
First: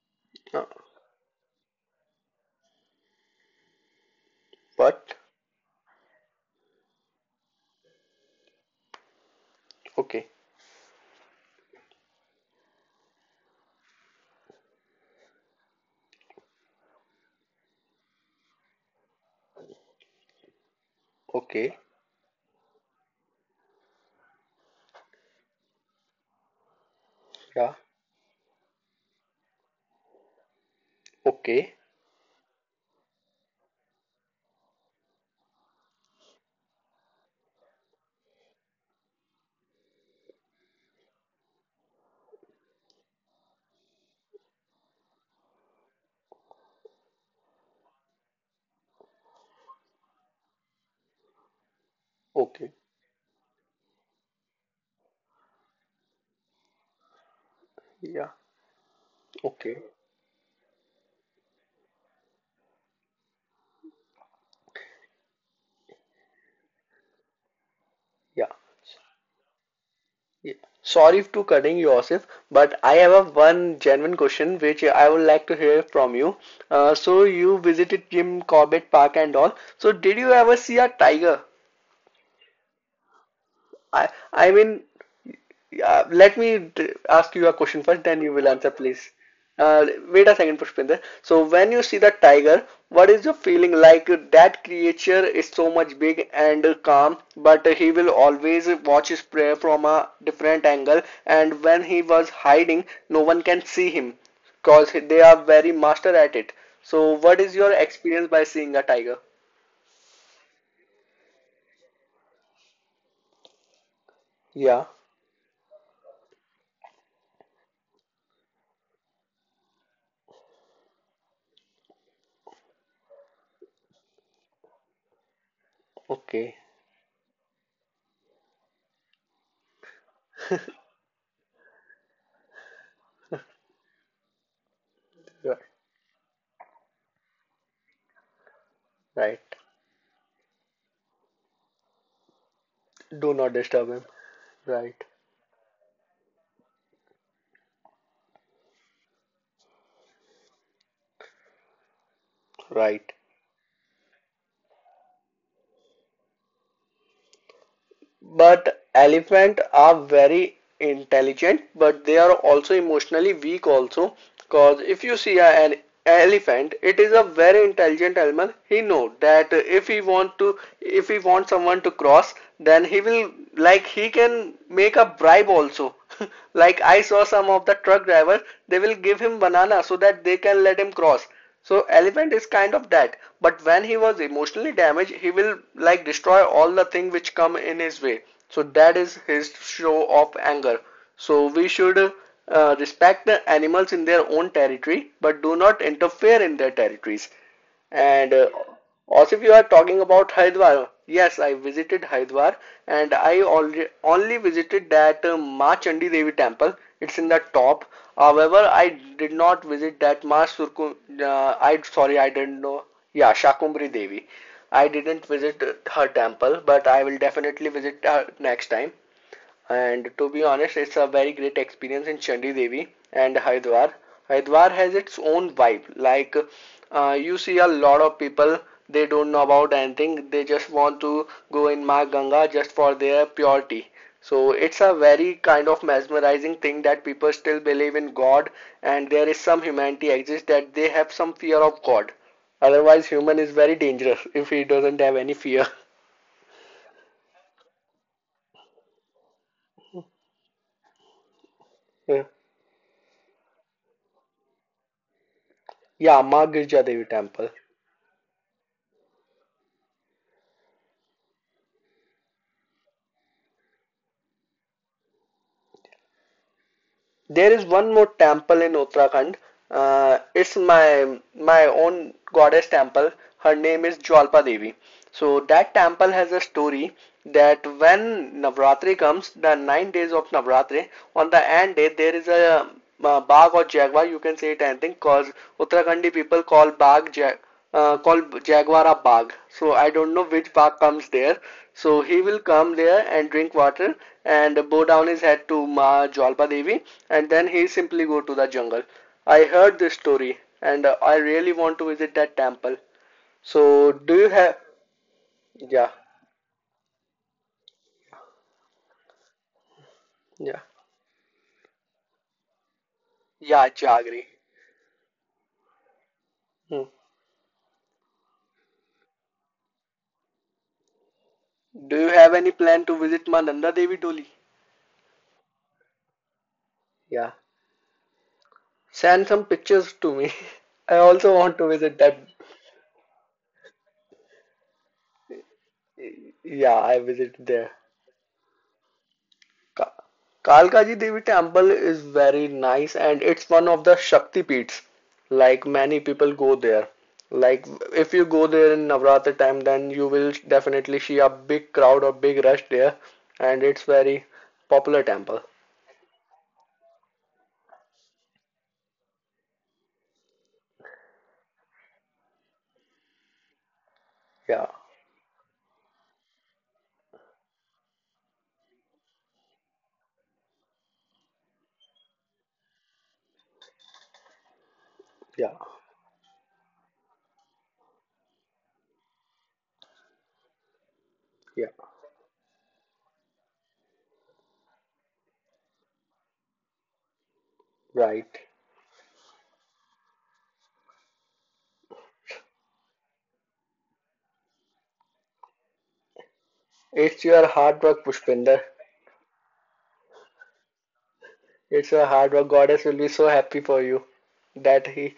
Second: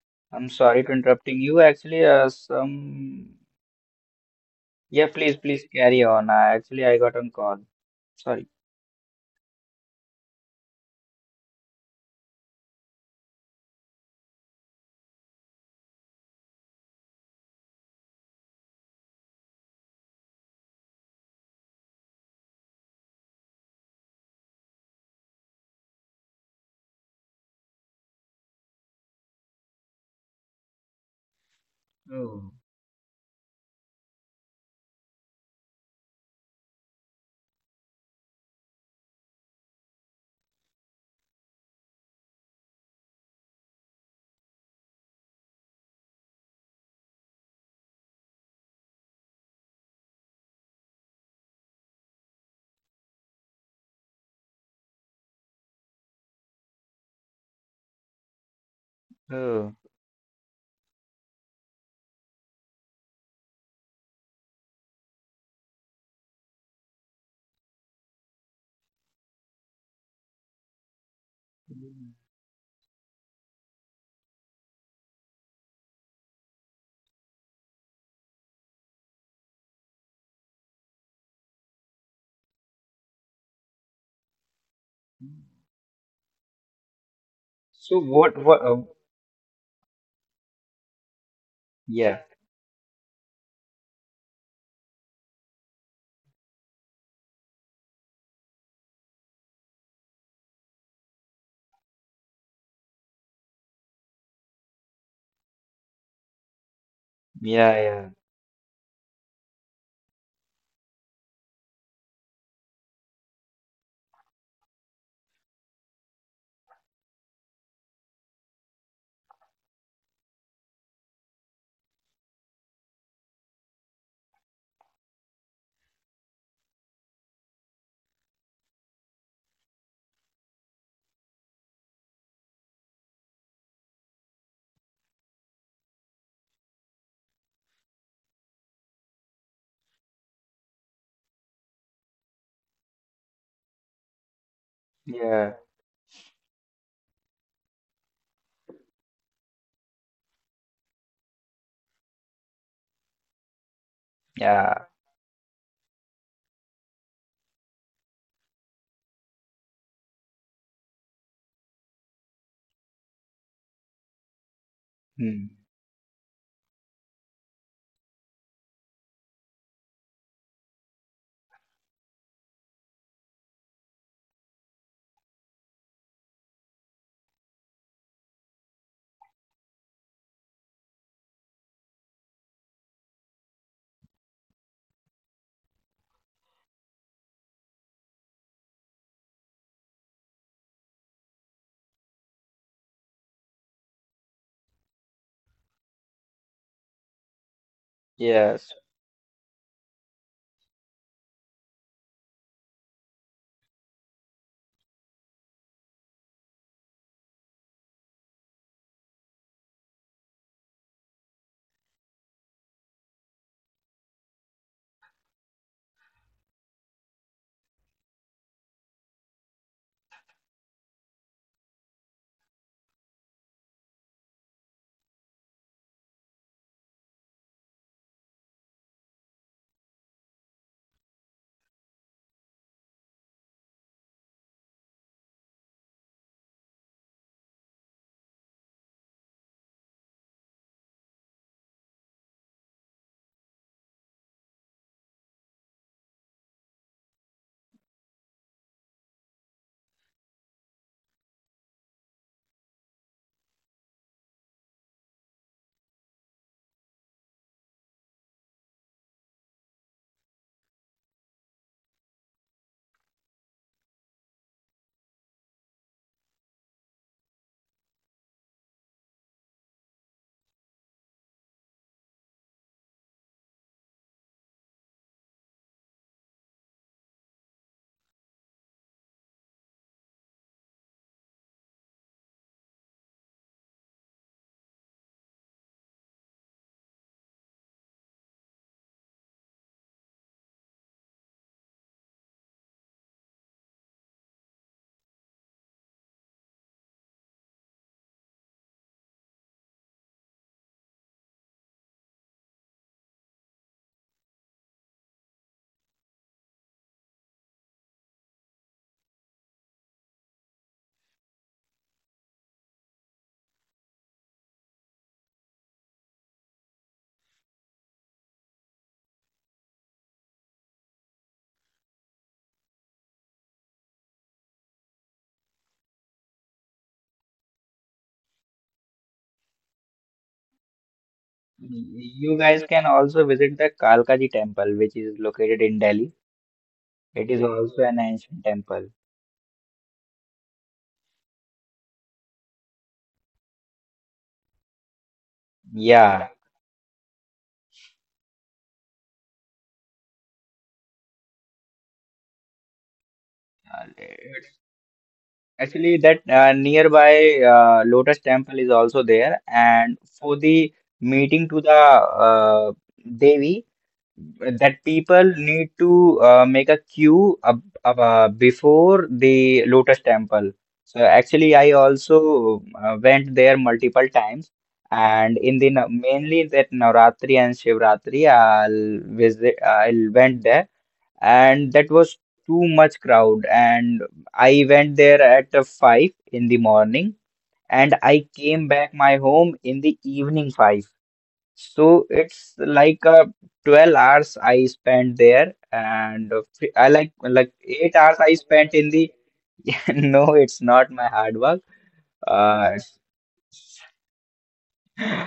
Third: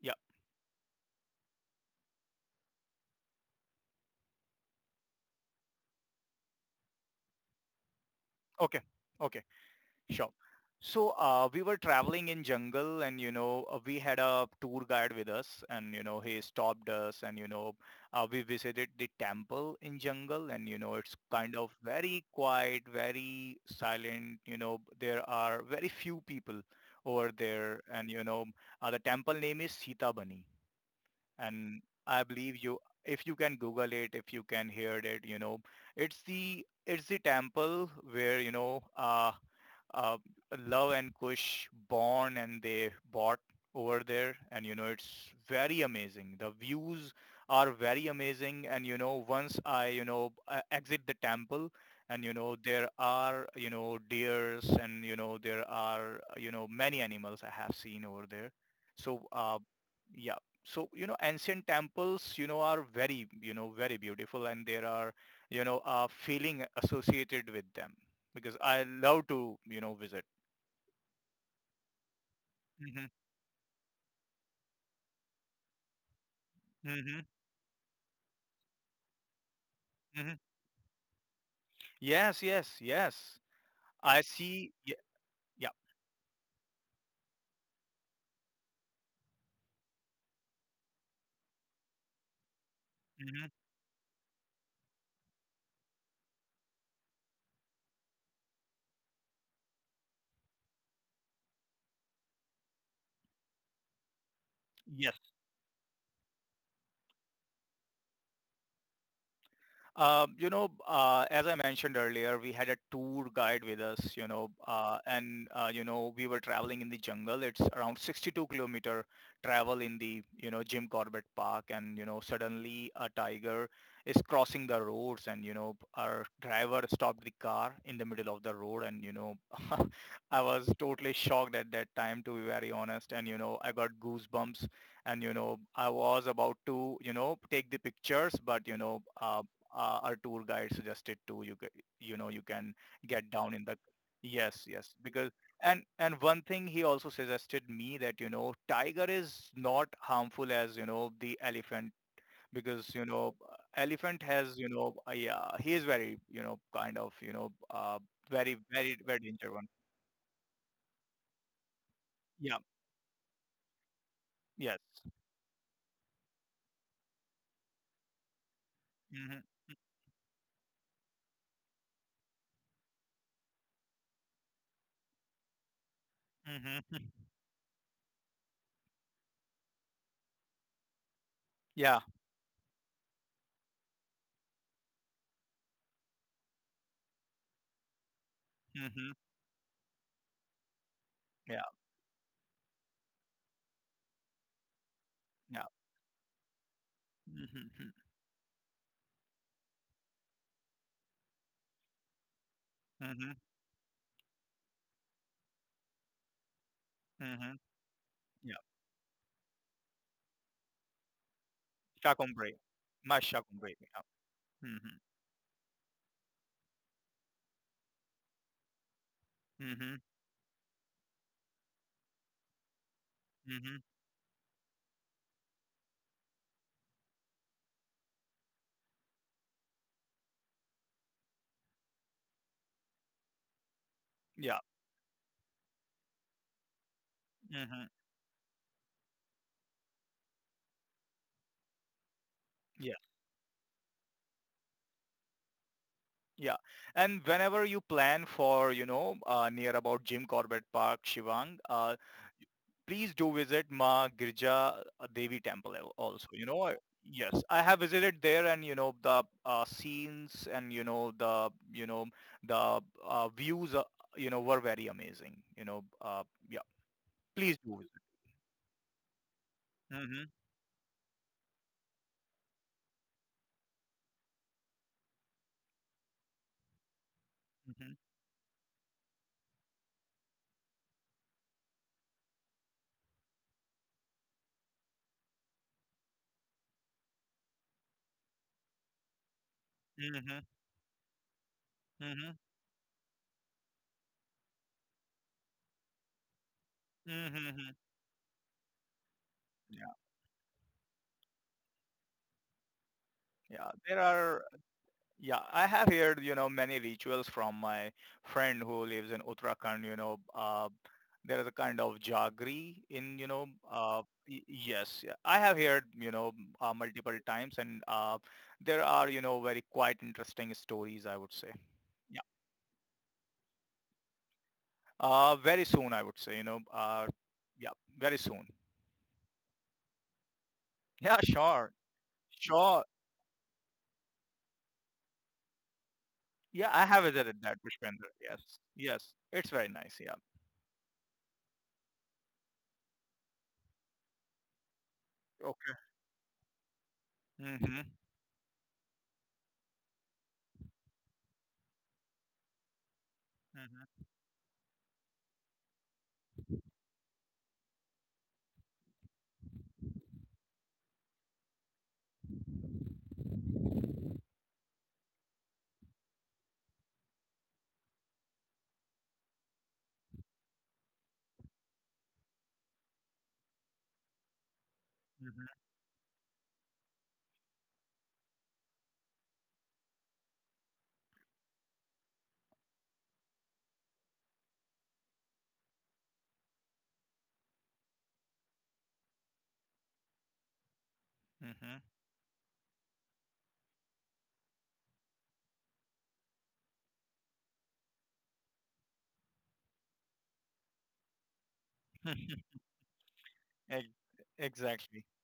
B: yeah,
C: I'm
A: uh,
C: sorry to interrupting you. Actually, some. Yeah,
A: but
C: please, please carry on. Actually, I got on call. Sorry.
B: okay, okay.
A: okay,
B: Sure. So we were traveling in jungle, and, we had a tour guide with us, and, he stopped us, and, we visited the temple in jungle, and, it's kind of
A: okay,
B: very quiet, very silent. There are very few people over
A: yeah,
B: there, and, the temple name is Sita Bani.
A: okay,
B: And I
C: Oh.
B: believe you, if you can Google it, if you can hear it, it's the temple where uh, Love and Kush born, and they bought over there. And it's very amazing, the views are very amazing. And once I exit the temple, and
A: okay.
B: there are, deers, and there are, many animals I have seen over
A: Yeah.
B: there. So
C: Oh.
A: Okay.
B: yeah. So ancient temples, are very, very beautiful, and there are, a feeling associated with them,
A: Yeah.
B: because I love to, visit.
A: Yeah. Sorry to cutting you,
C: Mm.
A: Asif, but I
B: Hmm.
A: have a one genuine question which I would like to hear from you. Uh,
B: Hmm.
A: so you visited Jim Corbett Park and all. So did you
B: Hmm.
A: ever see a tiger?
B: Yes, yes, yes.
A: I
B: I
A: I
B: see.
A: mean,
B: Yeah, yeah.
A: let me ask you a question
C: So
A: first, then
C: what?
A: you will
C: What?
A: answer, please. Wait a second, Pushpinder. So when you see the
C: Yeah,
A: tiger, what is your
B: Hmm.
A: feeling like? That creature is so much big and calm, but he will always watch his prey from a different angle. And when he was hiding, no one can see him because
B: Yes.
A: they are very master at it. So what is
C: yeah,
A: your
C: yeah,
A: experience by seeing a tiger?
B: As I mentioned earlier, we had a tour guide with us,
A: Yeah.
B: and, we were traveling in the jungle. It's around 62-kilometer travel in the, Jim Corbett Park. And, suddenly a tiger is crossing the roads, and, our
A: Okay.
B: driver stopped the car in the middle of the road. And, I was totally shocked at that time, to be very honest. And, I got goosebumps, and,
A: Ri-
B: I was about to, take the pictures, but,
A: Right.
B: our tour guide suggested too. You can get
A: Do
B: down
A: not
B: in the,
A: disturb him.
B: yes, yes,
A: Right.
B: because
C: yeah,
B: and one thing he also suggested me that tiger is not harmful as the elephant, because
A: Right.
B: elephant has,
C: yeah.
B: yeah, he is very, kind of, very,
A: But
B: very, very dangerous
A: elephant
B: one.
A: are very intelligent, but they are
B: Yeah.
A: also emotionally weak also.
B: Yes.
A: Cause if you see
C: Hmm.
A: an elephant, it is a very intelligent animal. He know
B: Hmm.
A: that if he want someone to cross, then he will like he can make a bribe also.
B: Hmm.
A: Like I saw some of the truck drivers, they will give him banana so that they can let him cross. So
B: Yeah.
A: elephant is kind of that, but when he was emotionally damaged, he will like destroy all the thing which come in his way. So that
B: Hmm.
A: is his show of anger. So
B: Yeah.
A: we should respect the animals in their own territory, but do
B: Yeah.
A: not interfere in their territories.
B: Hmm.
A: And
C: Yes.
A: also, if you are talking about Haridwar, yes, I visited Haridwar and
B: Hmm.
A: I alre only visited that Ma Chandi Devi temple. It's in the
B: Hmm.
A: top. However,
B: Yeah.
A: I did not visit that Ma Surku. I sorry, I
B: Shakumbre.
A: didn't know.
B: My
A: Yeah,
B: shakumbre.
A: Shakumbri
B: Yeah.
A: Devi. I
B: Hmm.
A: didn't visit her temple, but I will definitely visit her next time.
B: Mhm,
A: And to be honest, it's a very great experience in Chandi Devi and
B: mhm.
A: Haridwar. Haridwar has its own vibe. Like you see a lot of people, they don't know about anything. They just want to go in Ma Ganga just for their purity. So
B: Yeah.
A: it's a very kind of mesmerizing thing that people still
B: Mhm.
A: believe in God and there is some humanity exists that they have some fear of God.
B: Yeah.
A: Otherwise, human is very dangerous if he doesn't have any fear.
B: Yeah. And whenever you plan for, near about Jim Corbett Park, Shivang,
A: Yeah,
B: please do visit Ma Girja Devi Temple,
A: yeah,
B: also.
A: Ma
B: I,
A: Girja Devi
B: yes,
A: temple.
B: I have visited there, and, the, scenes, and, the, views, were very amazing. Yeah,
A: There
B: please
A: is
B: do visit.
A: one more temple in Uttarakhand.
B: Mm-hmm.
A: It's my own goddess temple. Her name is Jwalpa Devi. So that temple has a story that when Navratri comes, the 9 days of Navratri, on the end day there is a bag or jaguar. You can say it anything because Uttarakhandi people call bag jag called Jaguara Bagh. So I
B: Mm-hmm.
A: don't know
B: Mm-hmm.
A: which Bagh comes there. So he
B: Mm-hmm.
A: will come there and drink water and bow down his head to Ma Jalpa Devi and then he
B: Mm-hmm.
A: simply go to the jungle. I heard
B: Yeah.
A: this story and I really want to visit that temple.
B: Yeah.
A: So
B: There
A: do you
B: are
A: have
B: Yeah, I have
A: yeah,
B: heard, many rituals from my friend who lives in Uttarakhand,
A: yeah,
B: there is a kind of jaggery in,
A: yeah,
B: uh,
A: Jagri.
B: yes, yeah. I have heard,
A: Hmm.
B: multiple times, and there are, very quite interesting stories, I would say.
A: Do you
B: Yeah.
A: have any plan to visit Ma Nanda Devi Doli?
B: Very soon, I would say,
A: Yeah.
B: yeah, very soon.
A: Send some pictures to me. I
B: Yeah,
A: also want to
B: sure.
A: visit that.
C: You guys can
B: Sure.
C: also visit the Kalkaji temple, which is located in Delhi.
B: Yeah,
A: Yeah,
B: I have
A: I
C: It is
B: visited
A: visit
B: that,
C: also
A: there.
C: an
B: Pushpender.
C: ancient
B: Yes.
C: temple.
B: Yes. It's very nice.
A: Ka-
B: Yeah.
A: Kalkaji Devi temple is very nice and it's one of the Shakti Peeths. Like
B: Okay.
A: many
C: Yeah.
A: people go there. Like
B: Mm-hmm.
A: if you go there in Navratri time, then you will definitely see a big crowd or big rush there, and
C: Uh,
A: it's
B: Mm-hmm.
A: very
C: it's
A: popular temple.
C: actually that nearby Lotus temple is also there, and for the meeting to the Devi, that
A: Yeah,
C: people need to make a queue before the Lotus Temple. So actually, I also went there multiple times, and in
A: yeah,
C: the mainly that Navratri and Shivratri, I'll visit. I'll went there, and
A: yeah.
C: that was too much crowd, and I went there at five in the morning, and I
A: Right.
C: came back my home in the evening five.
B: Mm-hmm.
C: So it's like a 12 hours I spent there and I like
A: It's
C: like
A: your hard
C: 8
A: work,
C: hours I
A: Pushpinder.
C: spent in the no it's not my hard work.
A: It's your
B: Mm-hmm.
A: hard work.
C: uh
A: Goddess will be so happy for
B: Ex-
A: you that
B: Exactly.
A: he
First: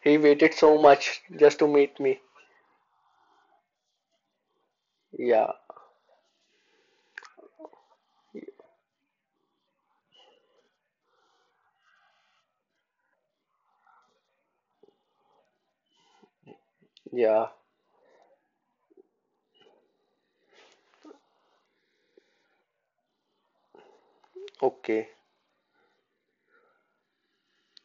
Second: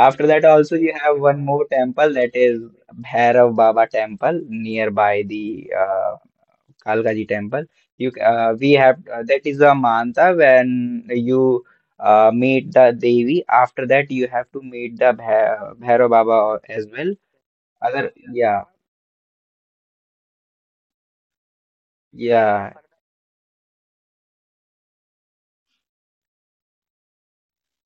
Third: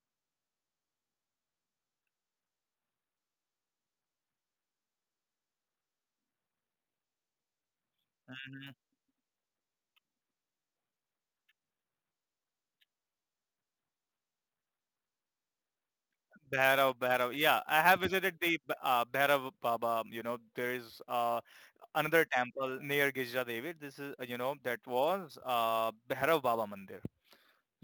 A: he
C: that
A: waited
C: also
A: so
C: you have
A: much
C: one
A: just to
C: more
A: meet
C: temple,
A: me.
C: that is Bhairav Baba temple nearby
A: Yeah,
C: the Kalkaji temple. We
B: Mhm.
C: have that is a manta, when you meet the Devi, after that you have to meet the Bhairav Baba as
B: Bhairav,
C: well.
B: Bhairav.
A: yeah.
B: Yeah, I have
C: Other,
B: visited the
C: yeah.
B: Bhairav Baba. There is, another
C: Yeah,
B: temple near Girija Devi. This is, you know, that
A: Okay.
B: was, Bhairav Baba Mandir.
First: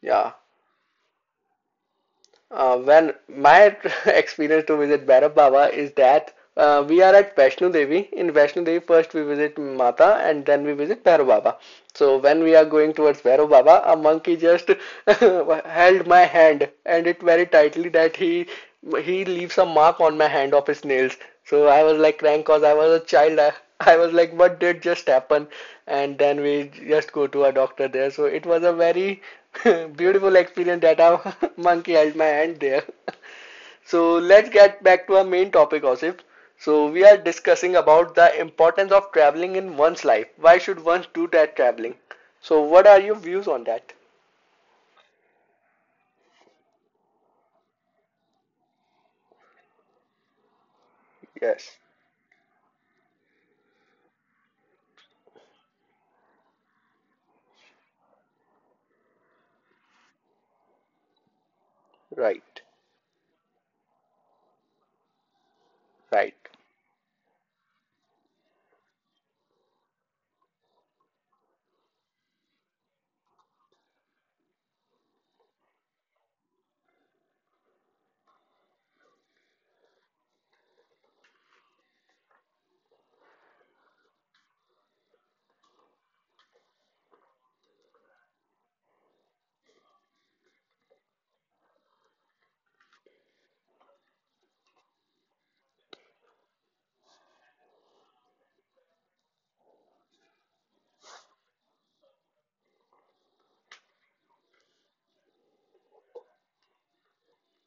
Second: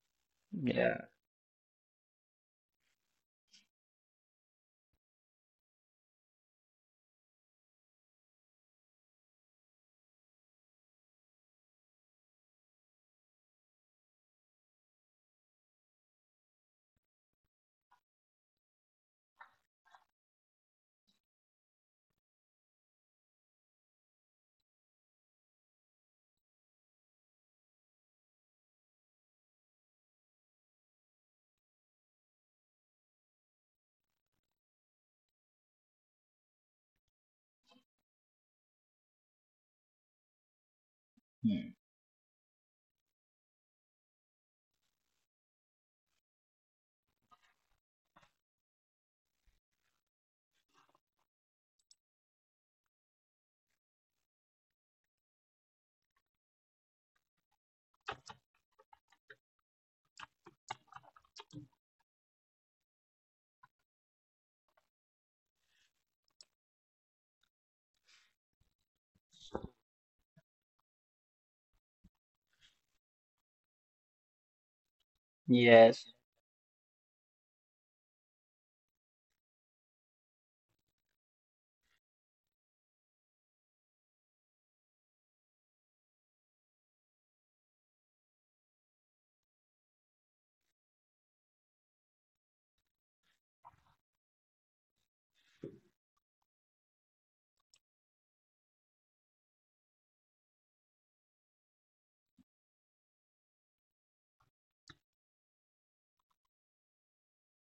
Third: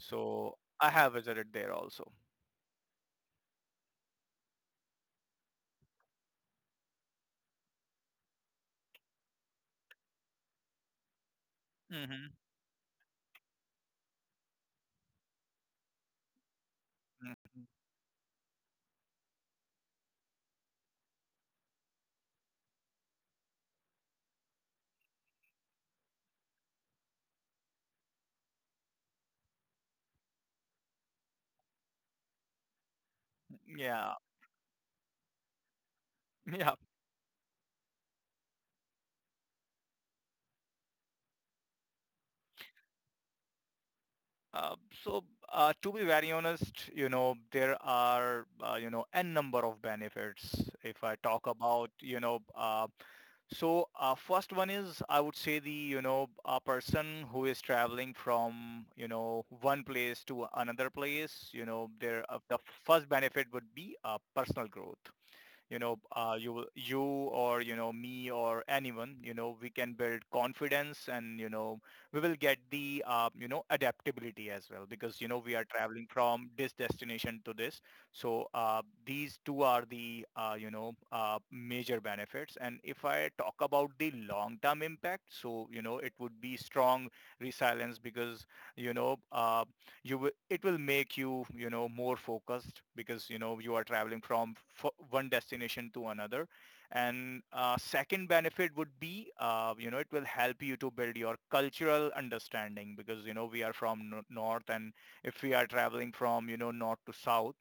A: Yeah.
B: I
C: yeah,
B: have visited there also.
A: When my experience to visit Bhairab Baba is that we are at Vaishno Devi. In Vaishno Devi, first we visit Mata and then we visit Bhairab Baba. So
B: Mm-hmm.
A: when we are going towards Bhairab Baba, a monkey just held my hand and it very tightly that he some mark on my hand of his nails. So I was like crank cause I was a child. I was like, what did just happen? And then we just go to a doctor there. So it was a very beautiful experience that a monkey held my hand there. So
B: Yeah,
A: let's get back to our main topic, Osif.
B: yeah.
A: So we are discussing about the importance of traveling in one's life. Why should one do that
C: hmm.
A: traveling? So what are your views on that?
B: Uh, so, to be very honest, there are, n number of benefits. If I talk
A: Yes,
B: about, first one is I would say, the, a person who is traveling from, one place to another place. Their, the
A: right,
B: first benefit would be, personal growth.
A: right.
B: You or, me, or anyone, we can build confidence, and we will get the, adaptability as well, because we are
C: Yes,
B: traveling from this destination to this. So these two are the, major benefits. And if I talk about the long term impact, so it would be strong resilience, because you know uh, you will it will make you, you know more focused, because you are traveling from, one destination to another. And second benefit would be, it will help you to build your cultural understanding, because we are from, north, and if we are traveling from, north to south,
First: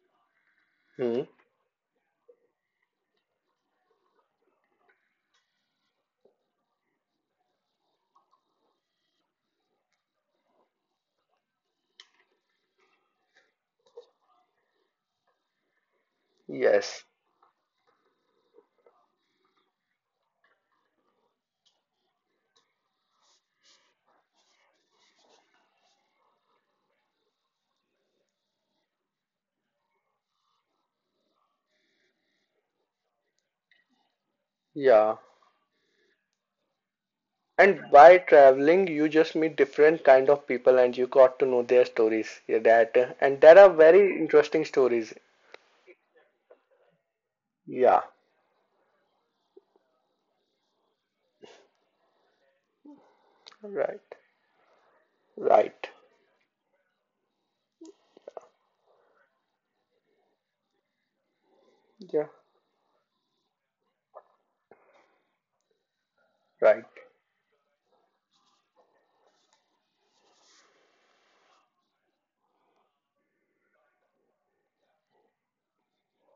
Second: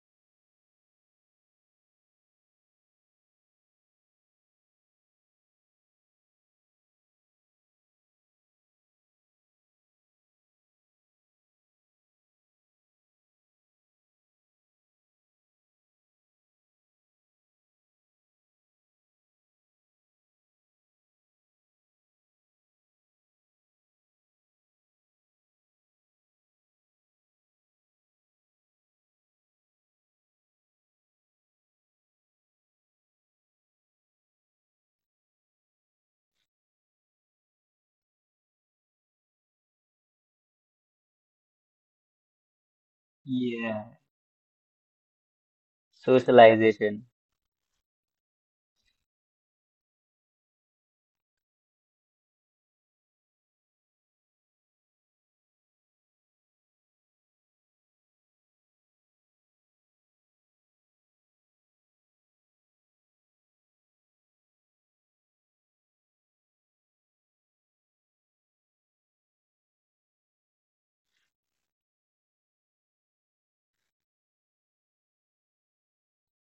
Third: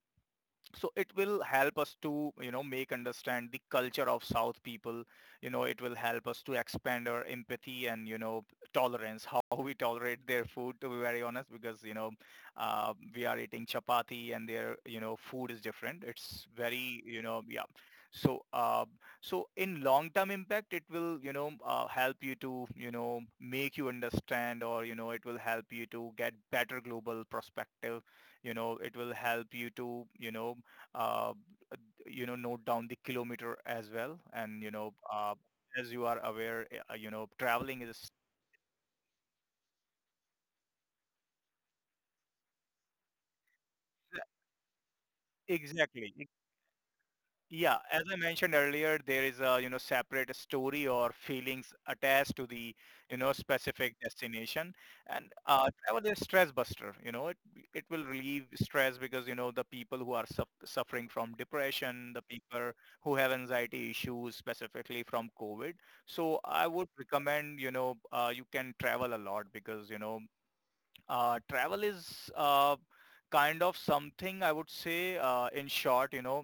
B: so it
A: Hmm.
B: will help us to, make understand the culture of south people. It will help us to expand our empathy, and tolerance, how we tolerate their food, to be very honest, because we are eating chapati, and their, food is different. It's very,
A: Yes,
B: yeah. So so in long term impact it will, help you to, make you understand, or it will help you to get better global perspective. It will help you to, uh, note down the kilometer as well. And,
A: yeah.
B: as you are aware, traveling
A: And
B: is
A: by traveling, you just meet different kind of people and you got to know their stories. Yeah, that and there are
C: yeah.
A: very interesting stories.
B: exactly.
C: Socialization.
B: Yeah, as
A: Yeah,
B: I mentioned earlier, there is a, separate story or feelings attached to the, specific
A: right,
B: destination. And
A: right.
B: travel is stress buster, it will relieve stress, because, the people who are, suffering from depression, the
A: Yeah,
B: people who have anxiety issues, specifically from COVID. So I would
A: right.
B: recommend, you can travel a lot, because, travel is, kind of something, I would say, in short,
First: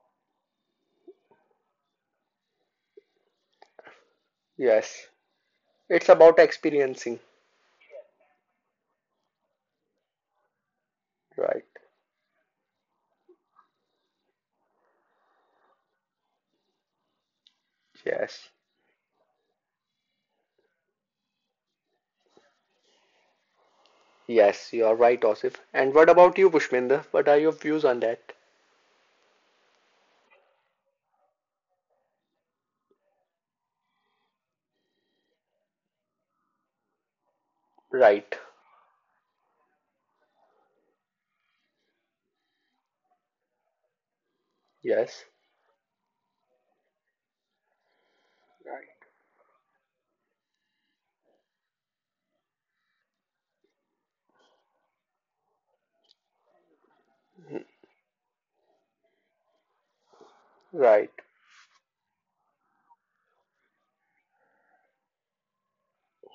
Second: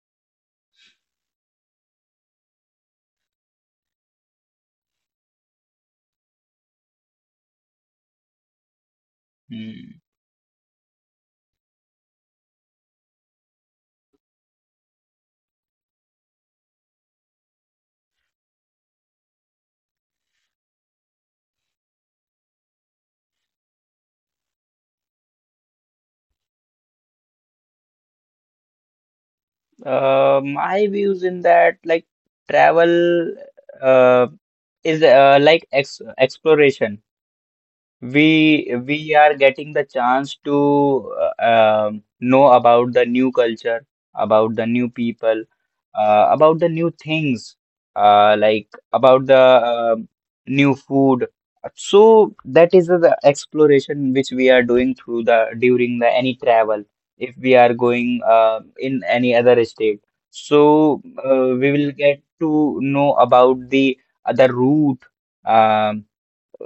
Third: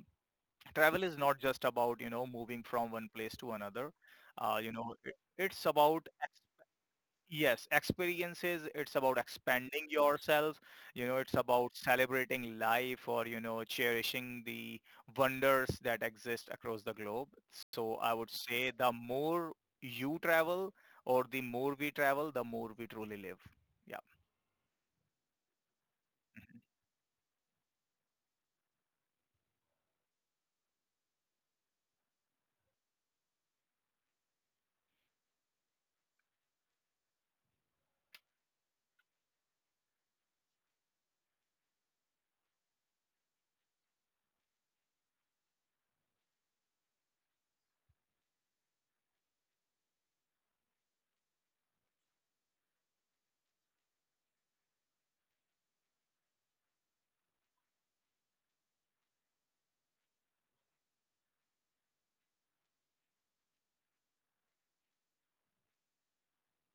B: travel is not just about, moving from one place to another.
A: Yes,
B: It's about,
A: it's about experiencing.
B: yes, experiences. It's about expanding
C: Hmm.
B: yourself, it's
A: Right.
B: about celebrating life, or cherishing the wonders that exist across the globe. So I would say,
A: Yes.
B: the more you travel, or the more we travel, the more we truly live. Yeah.
A: Yes, you are right, Osif. And what about you, Pushpinder? What are your views on that?
C: My views in that, like, travel, uh, is like ex exploration.
A: Right.
C: We are getting the chance to know about the new culture, about the new people,
A: Yes.
C: about the new things, like
A: Right.
C: about the new food. So that is the exploration which we are doing through the during the any travel if we are going in any other state. So
A: Right.
C: we will get to know about the other route. um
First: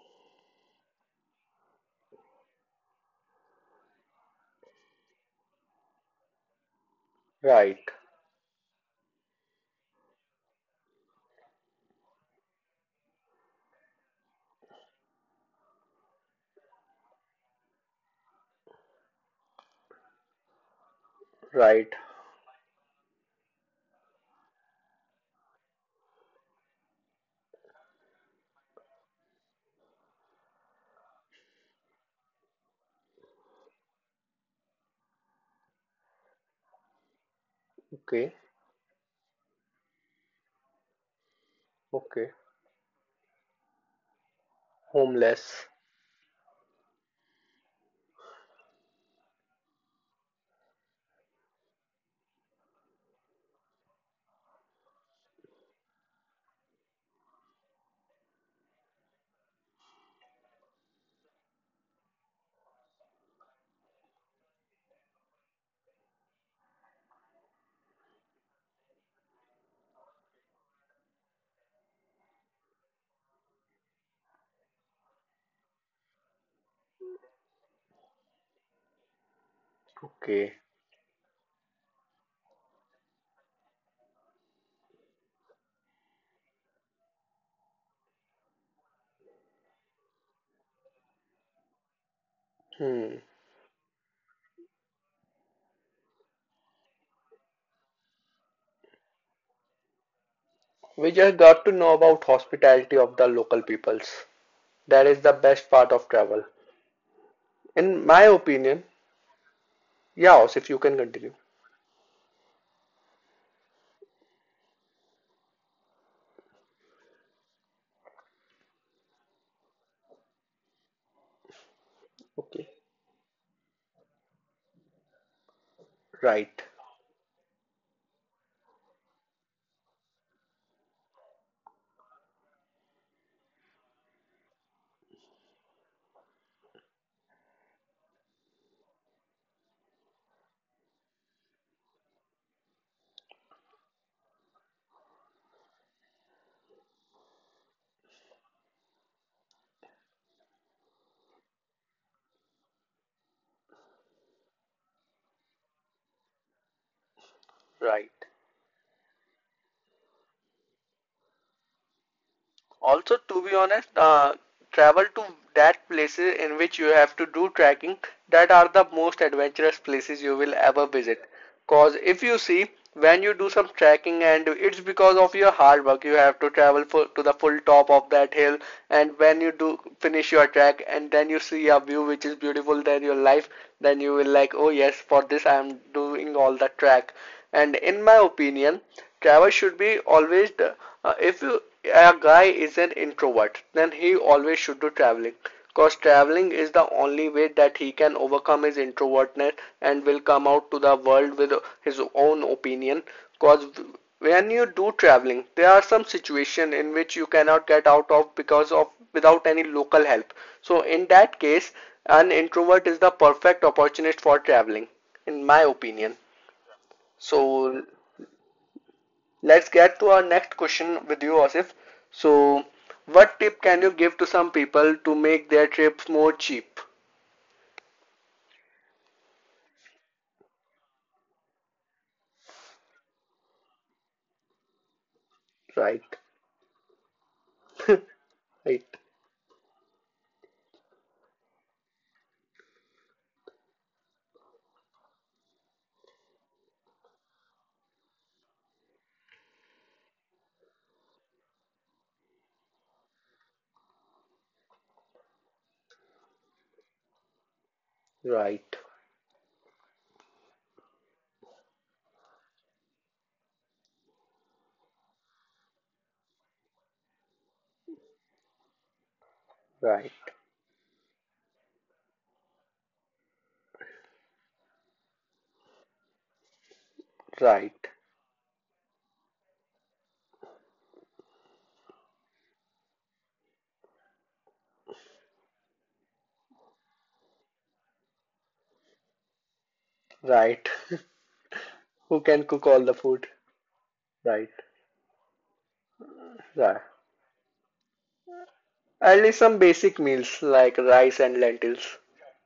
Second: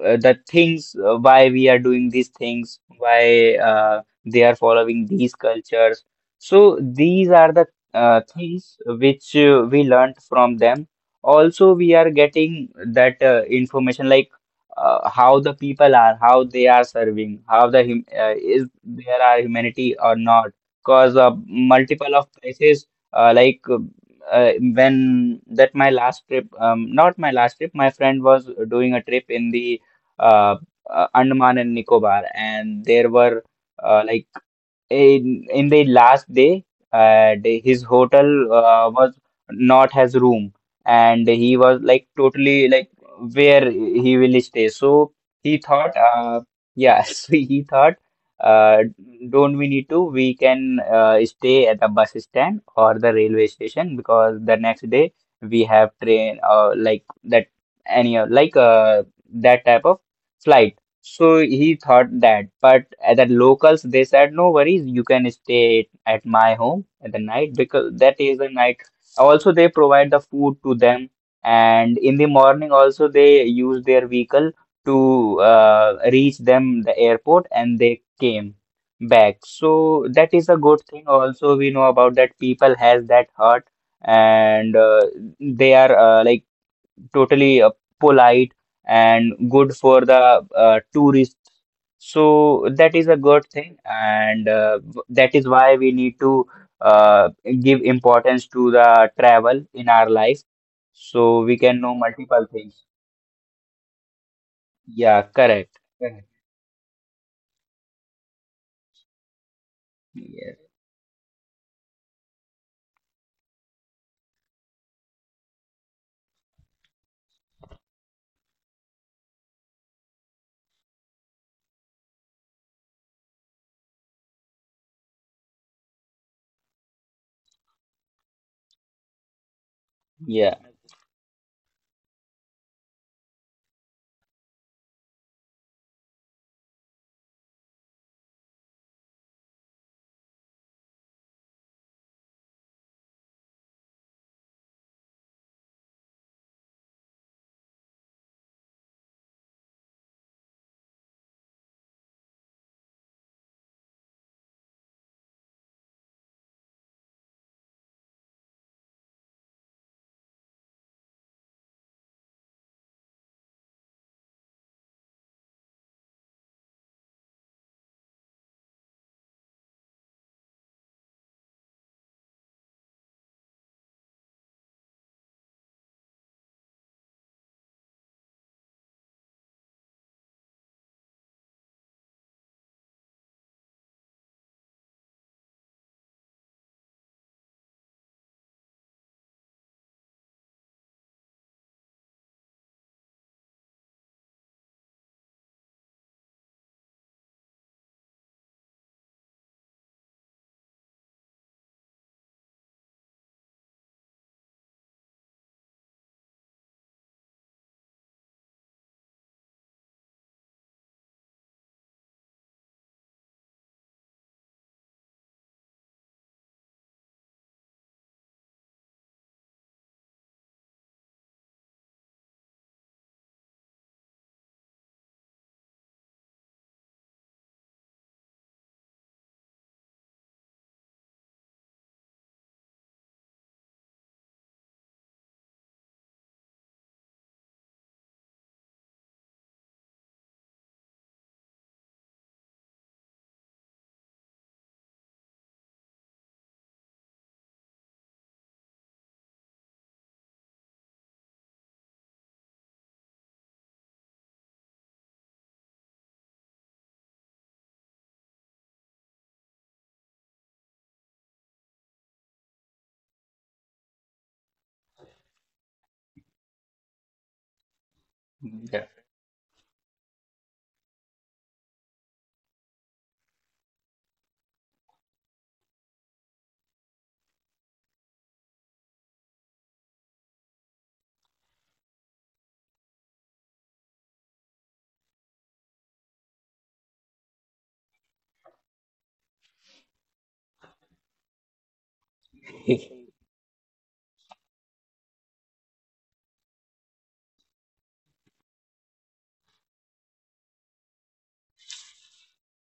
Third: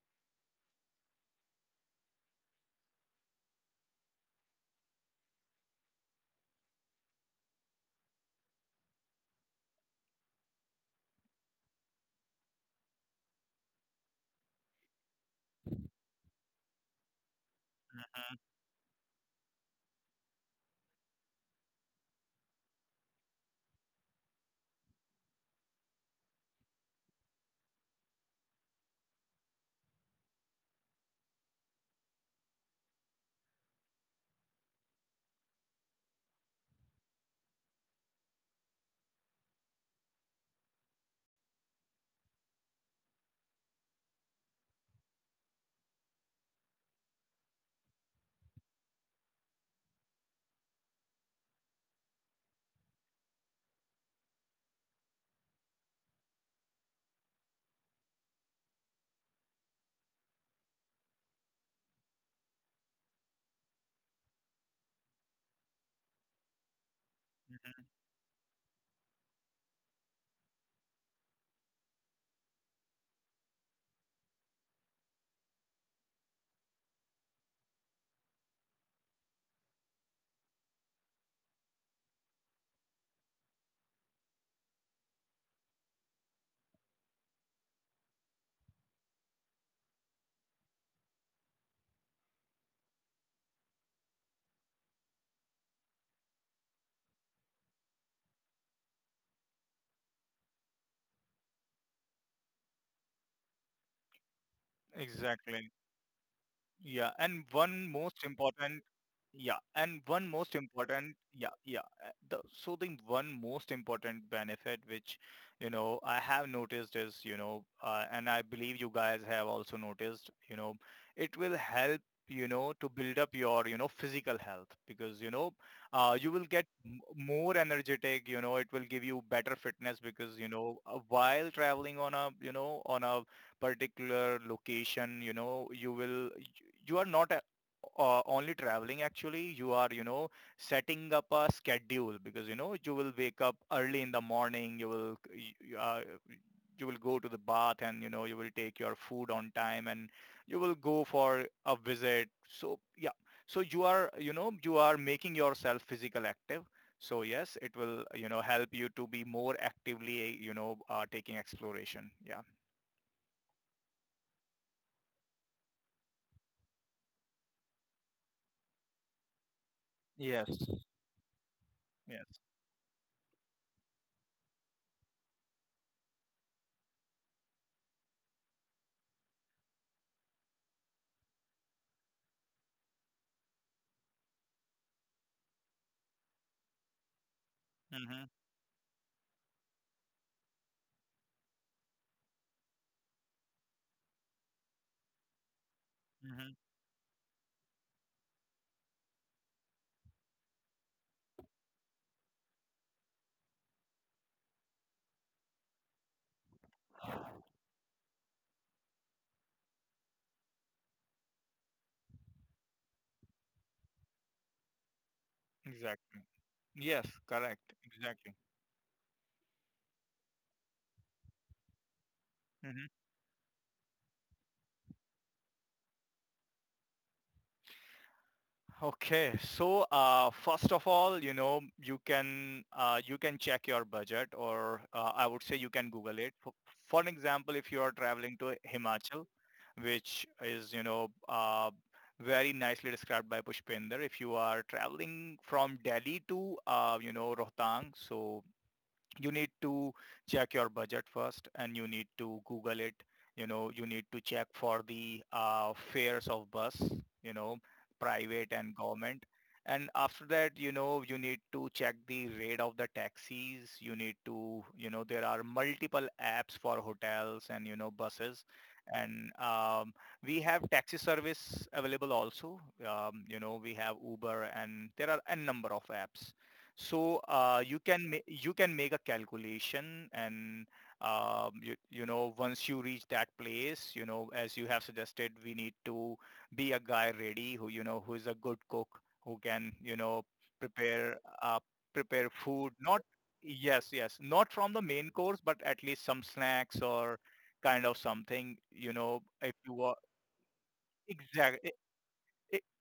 C: the things, why we are doing these things, why they are following these cultures. So these are the
A: Right.
C: things which we learned from them. Also, we are getting that information, like how the people are, how they are serving, how the hum
B: Mhm.
C: is there are humanity or not. Cause
A: Right.
C: multiple of places, uh, like. Uh, when that my last trip, not my last trip, my friend was doing a trip in the uh, Andaman and Nicobar, and there were uh, like in the last day, his hotel
A: Okay.
C: was not has room, and he was like
A: Okay.
C: totally like where he will stay. So he
A: Homeless.
C: thought yeah so he thought uh, don't we need to, we can stay at the bus stand or the railway station, because the next day we have train like that any like that type of flight. So he thought that, but at the locals they said, no worries, you can stay at my home at the night,
B: Mhm.
C: because that is the night. Also, they provide the food to them, and in the morning also they use their vehicle to reach them the airport, and they came back. So that is a
A: Okay.
C: good thing. Also, we know about that people has that heart, and they are like totally polite and good for the tourists. So that is a
A: Hmm.
C: good thing, and that is why we need to uh, give importance to the travel in our life,
A: We just got to
C: so we
A: know
C: can
A: about
C: know multiple
A: hospitality of
C: things.
A: the local peoples. That is the
B: Exactly.
C: Yeah,
A: best part of
C: correct.
A: travel.
C: Correct.
B: Yeah, and one most
A: In my
B: important,
A: opinion,
B: yeah, and one most
A: yeah, if you
C: Yeah,
B: important,
A: can
B: yeah,
A: continue.
B: yeah. So the one most important benefit which, I have noticed is, and I believe you guys have also noticed, it will help, to
A: Okay.
B: build up your, physical health, because, you will get,
A: Right.
B: more energetic, it will give you better fitness, because,
C: yeah,
B: while traveling on a, on a particular location, you will, you are not a- only traveling, actually you are, setting up a schedule, because you will wake up early in the morning, you will go to the bath, and you will take your food on time, and you will go for a visit. So yeah. So you are, you are making yourself physical active. So yes, it will,
A: Right.
B: help you to be more actively, taking exploration. Yeah.
A: Also, to be honest, travel to that places in which you have to do trekking that are the most adventurous places
B: Yes.
A: you will ever visit. Cause
B: Yes.
A: if you see when you do some trekking and it's because of your hard work you have to travel for, to the full top of that hill, and when you do finish your trek and then you see a view which is beautiful than your life, then you will like oh yes for this I am doing all the trek. And
B: Mm-hmm.
A: in my opinion travel should be always the, if you a guy is an introvert, then he always should do traveling. Cause
B: Mm-hmm.
A: traveling is the only way that he can overcome his introvertness and will come out to the world with his own opinion. Cause when you do traveling, there are some situations in which you cannot get out of because of without any local help. So in that case, an introvert is the perfect opportunist for traveling, in my
B: Exactly.
A: opinion.
B: Yes, correct.
A: So
B: Exactly.
A: let's get to our next question with you, Asif. So,
B: Hmm.
A: what tip can you give to some people to make their trips more cheap?
B: Okay. So, first of all, you can, you can check your budget, or I would say you can Google
A: Right,
B: it. For an example, if you are
A: right,
B: traveling to Himachal, which is, very nicely described by Pushpinder, if you are traveling from Delhi to, Rohtang, so you need to check your budget first, and you need to Google it. You need to check for the, fares of bus, you know private and
A: right,
B: government. And after that, you need to check the rate of the taxis. You need to, there are multiple apps for hotels and, buses,
C: yeah.
B: and we
A: right,
B: have taxi service available also. We have Uber, and there are n number of apps. So you can,
A: right,
B: you can make a calculation, and you know once you reach that place, as you have suggested, we need to be a guy ready, who, who is a good cook, who can,
A: right.
B: prepare uh, prepare
A: Who
B: food.
A: can cook
B: Not,
A: all the food?
B: yes, yes, not from the
A: Right,
B: main course, but at least some snacks
A: right.
B: or kind of something. If
A: At least
B: you
A: some
B: are,
A: basic meals like rice
B: exactly,
A: and lentils.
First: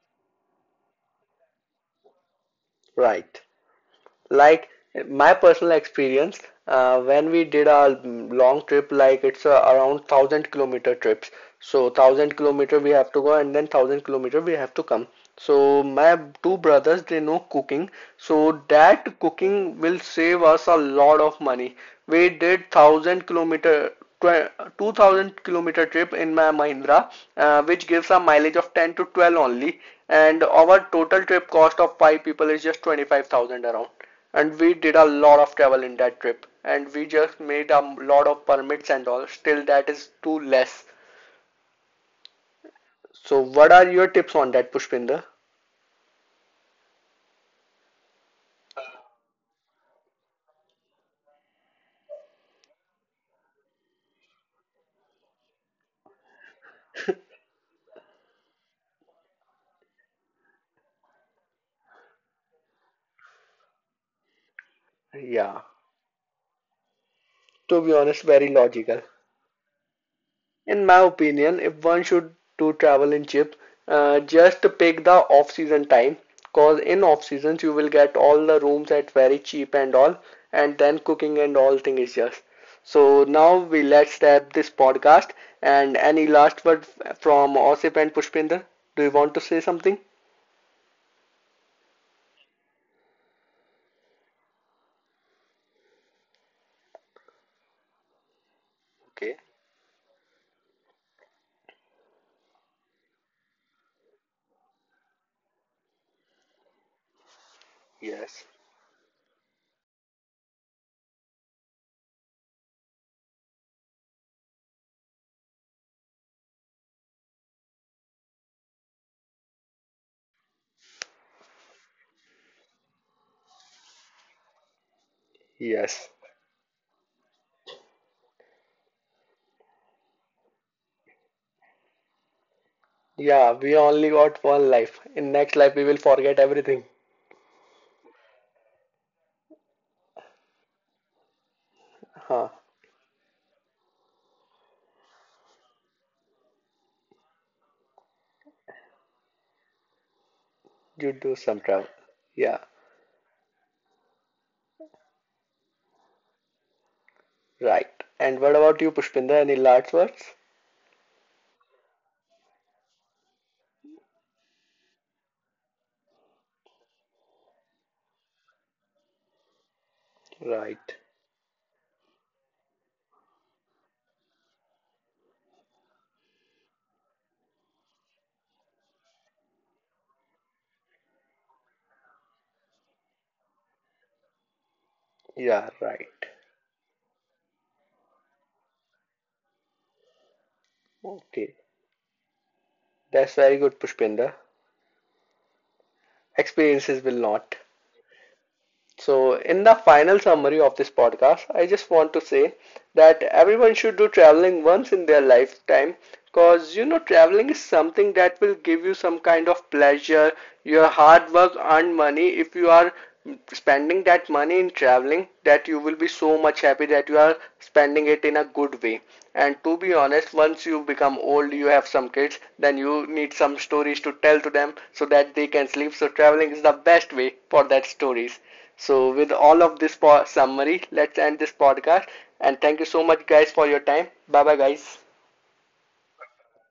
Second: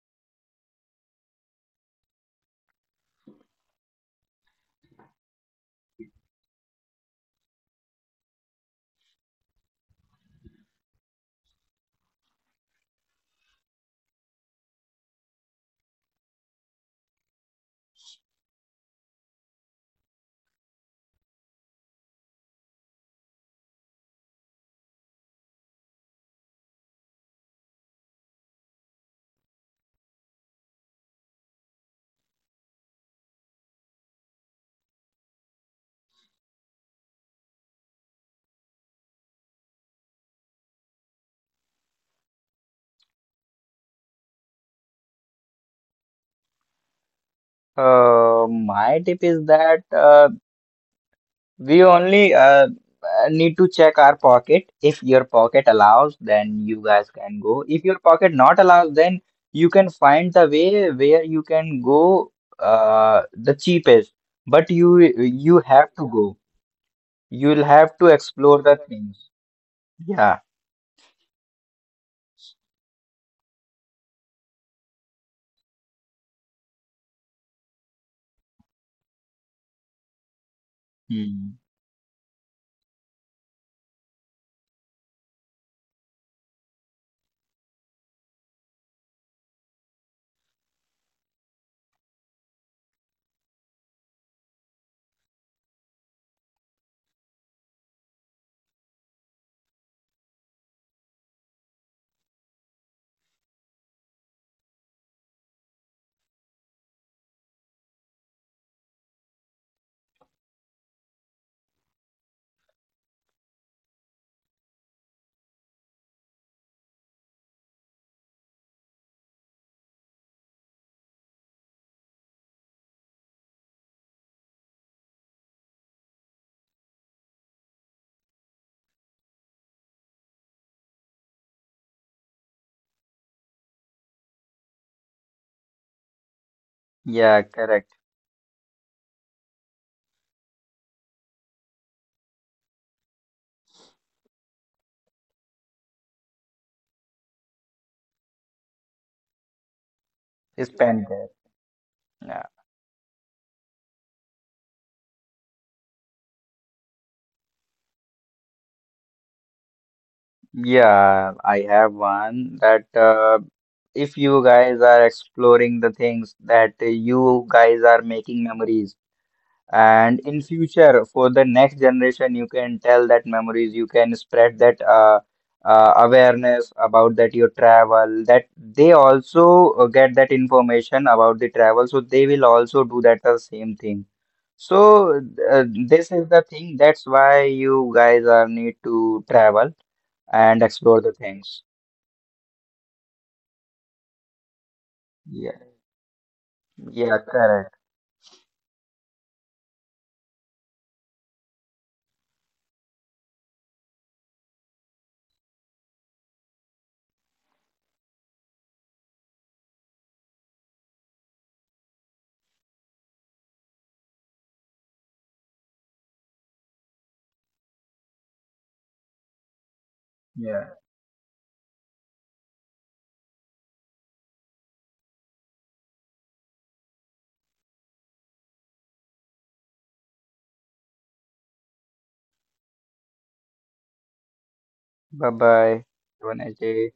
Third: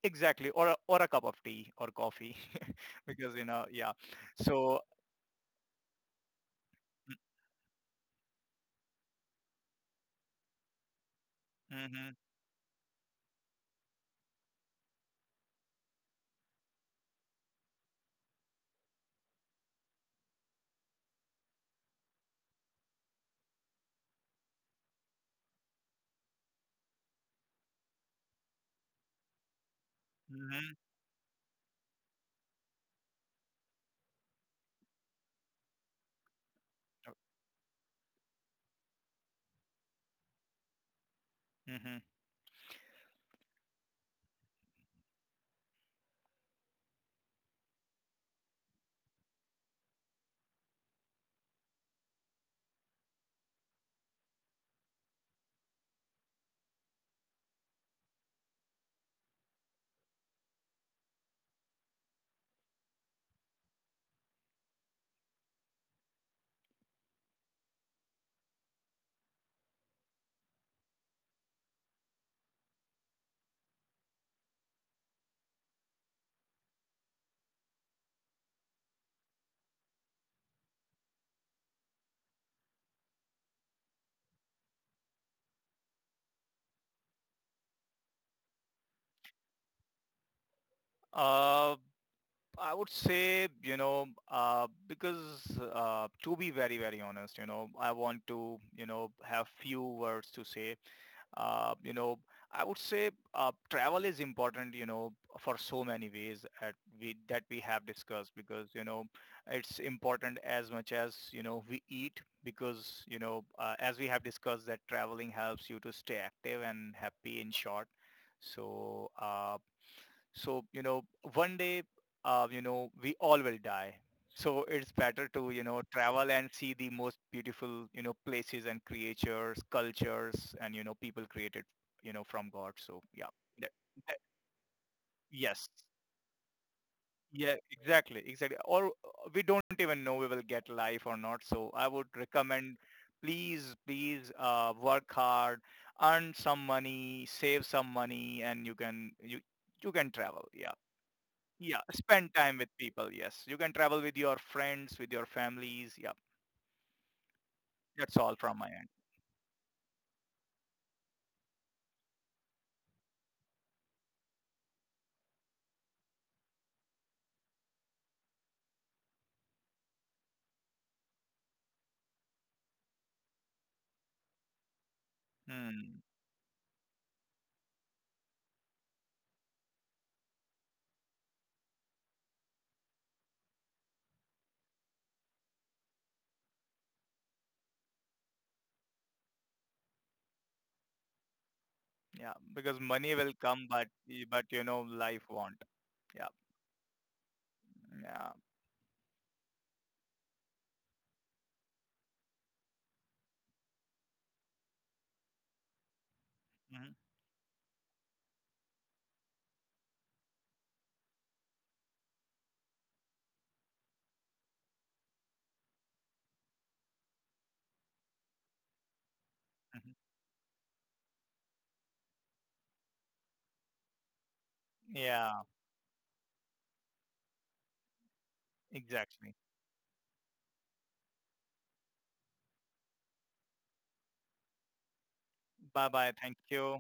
B: exactly, or a cup of tea or coffee because,
A: Right.
B: yeah.
A: Like
B: So
A: my personal experience, when we did our long trip, like it's around 1,000 kilometer trips, so
B: Mhm,
A: 1,000 kilometer we have to go and then 1,000 kilometer we have to come. So my two brothers they know cooking, so that cooking will save us a lot of money. We did 1,000 kilometer, 2,000 kilometer trip in my Mahindra, which gives a mileage of 10 to 12 only, and
B: mhm,
A: our total trip cost of five people is just 25,000 around. And we did a lot of travel in that trip and we
B: o
A: just made a lot of permits and all, still that is too less.
B: mhm.
A: So what are your tips on that, Pushpinder?
C: My tip is that we only need to check our pocket. If your pocket allows, then you guys can go. If your pocket not allows, then you can find the way where you can go the cheapest. But You
A: Yeah,
C: have to go. You'll
A: to
C: have
A: be
C: to
A: honest, very
C: explore the
A: logical.
C: things. Yeah.
A: In my opinion, if one should do travel in chips, just pick the off-season time, cause in off-seasons you will get all the rooms at very cheap and all, and then cooking
C: Hmm.
A: and all thing is just. So now we let's wrap this podcast. And any last word from Osip and Pushpinder? Do you want to say something?
B: Uh, I would say, because, to be very, very honest, I want to,
A: Okay,
B: have few words to say. Uh, you know, I would say, travel is important, for so many ways that we have discussed,
A: yes.
B: because, it's important as much as, we eat, because, as we have discussed, that traveling helps you to stay active and happy, in short. So So, you know, one day, we all will die. So it's better to,
A: Yes.
B: travel and see the most beautiful, places and creatures, cultures, and, people created, from God. So yeah.
A: Yeah, we
B: that,
A: only
B: that-
A: got one life. In next life
B: yes.
A: we will forget everything.
C: Yeah,
B: Yeah,
C: correct.
B: exactly, exactly. Or we don't even know we will get life or not. So I would
A: Huh.
B: recommend, please, please, work hard, earn some money, save some money, and you can travel. Yeah.
C: Spend there.
A: You do some
B: Yeah,
A: travel.
C: Yeah.
B: spend time
A: Yeah.
B: with people. Yes, you can travel with your friends, with your families. Yeah,
A: Right.
B: that's all
A: And
B: from
A: what
B: my
A: about
B: end.
A: you, Pushpinder? Any last words?
C: Yeah, I have one that if you guys are exploring the things, that you guys are making memories, and in future
A: Right.
C: for the next generation you can tell that memories, you can spread that
B: Hmm.
C: awareness about that your travel, that they also get that information about the travel, so they will also do that the same thing. So
A: Yeah,
C: this
A: right.
C: is the thing, that's why you guys are need to travel and explore the things.
A: Okay.
B: Yeah, because money will
A: That's very
B: come,
A: good,
B: but,
A: Pushpinder.
B: but life
C: Yeah.
B: won't. Yeah.
C: Yeah,
A: Experiences will not.
C: correct.
B: Yeah.
A: So, in the final summary of this podcast, I just want to say that everyone should do traveling once in their lifetime because,
B: Hmm.
A: traveling is something that will give you some kind of pleasure. Your hard work earned money, if you are spending that money in traveling, that you will be so much happy that you are spending it in a good way. And to be honest,
C: Yeah.
A: once you become old, you have some kids, then you need some stories to tell to them so
B: Yeah.
A: that they can sleep. So, traveling is the best way for that stories. So,
B: Exactly.
A: with all of this summary, let's end this podcast. And thank you so much, guys, for your time. Bye bye, guys.
C: Bye bye.
B: Bye bye.
C: Have a
B: Thank
C: nice day.
B: you.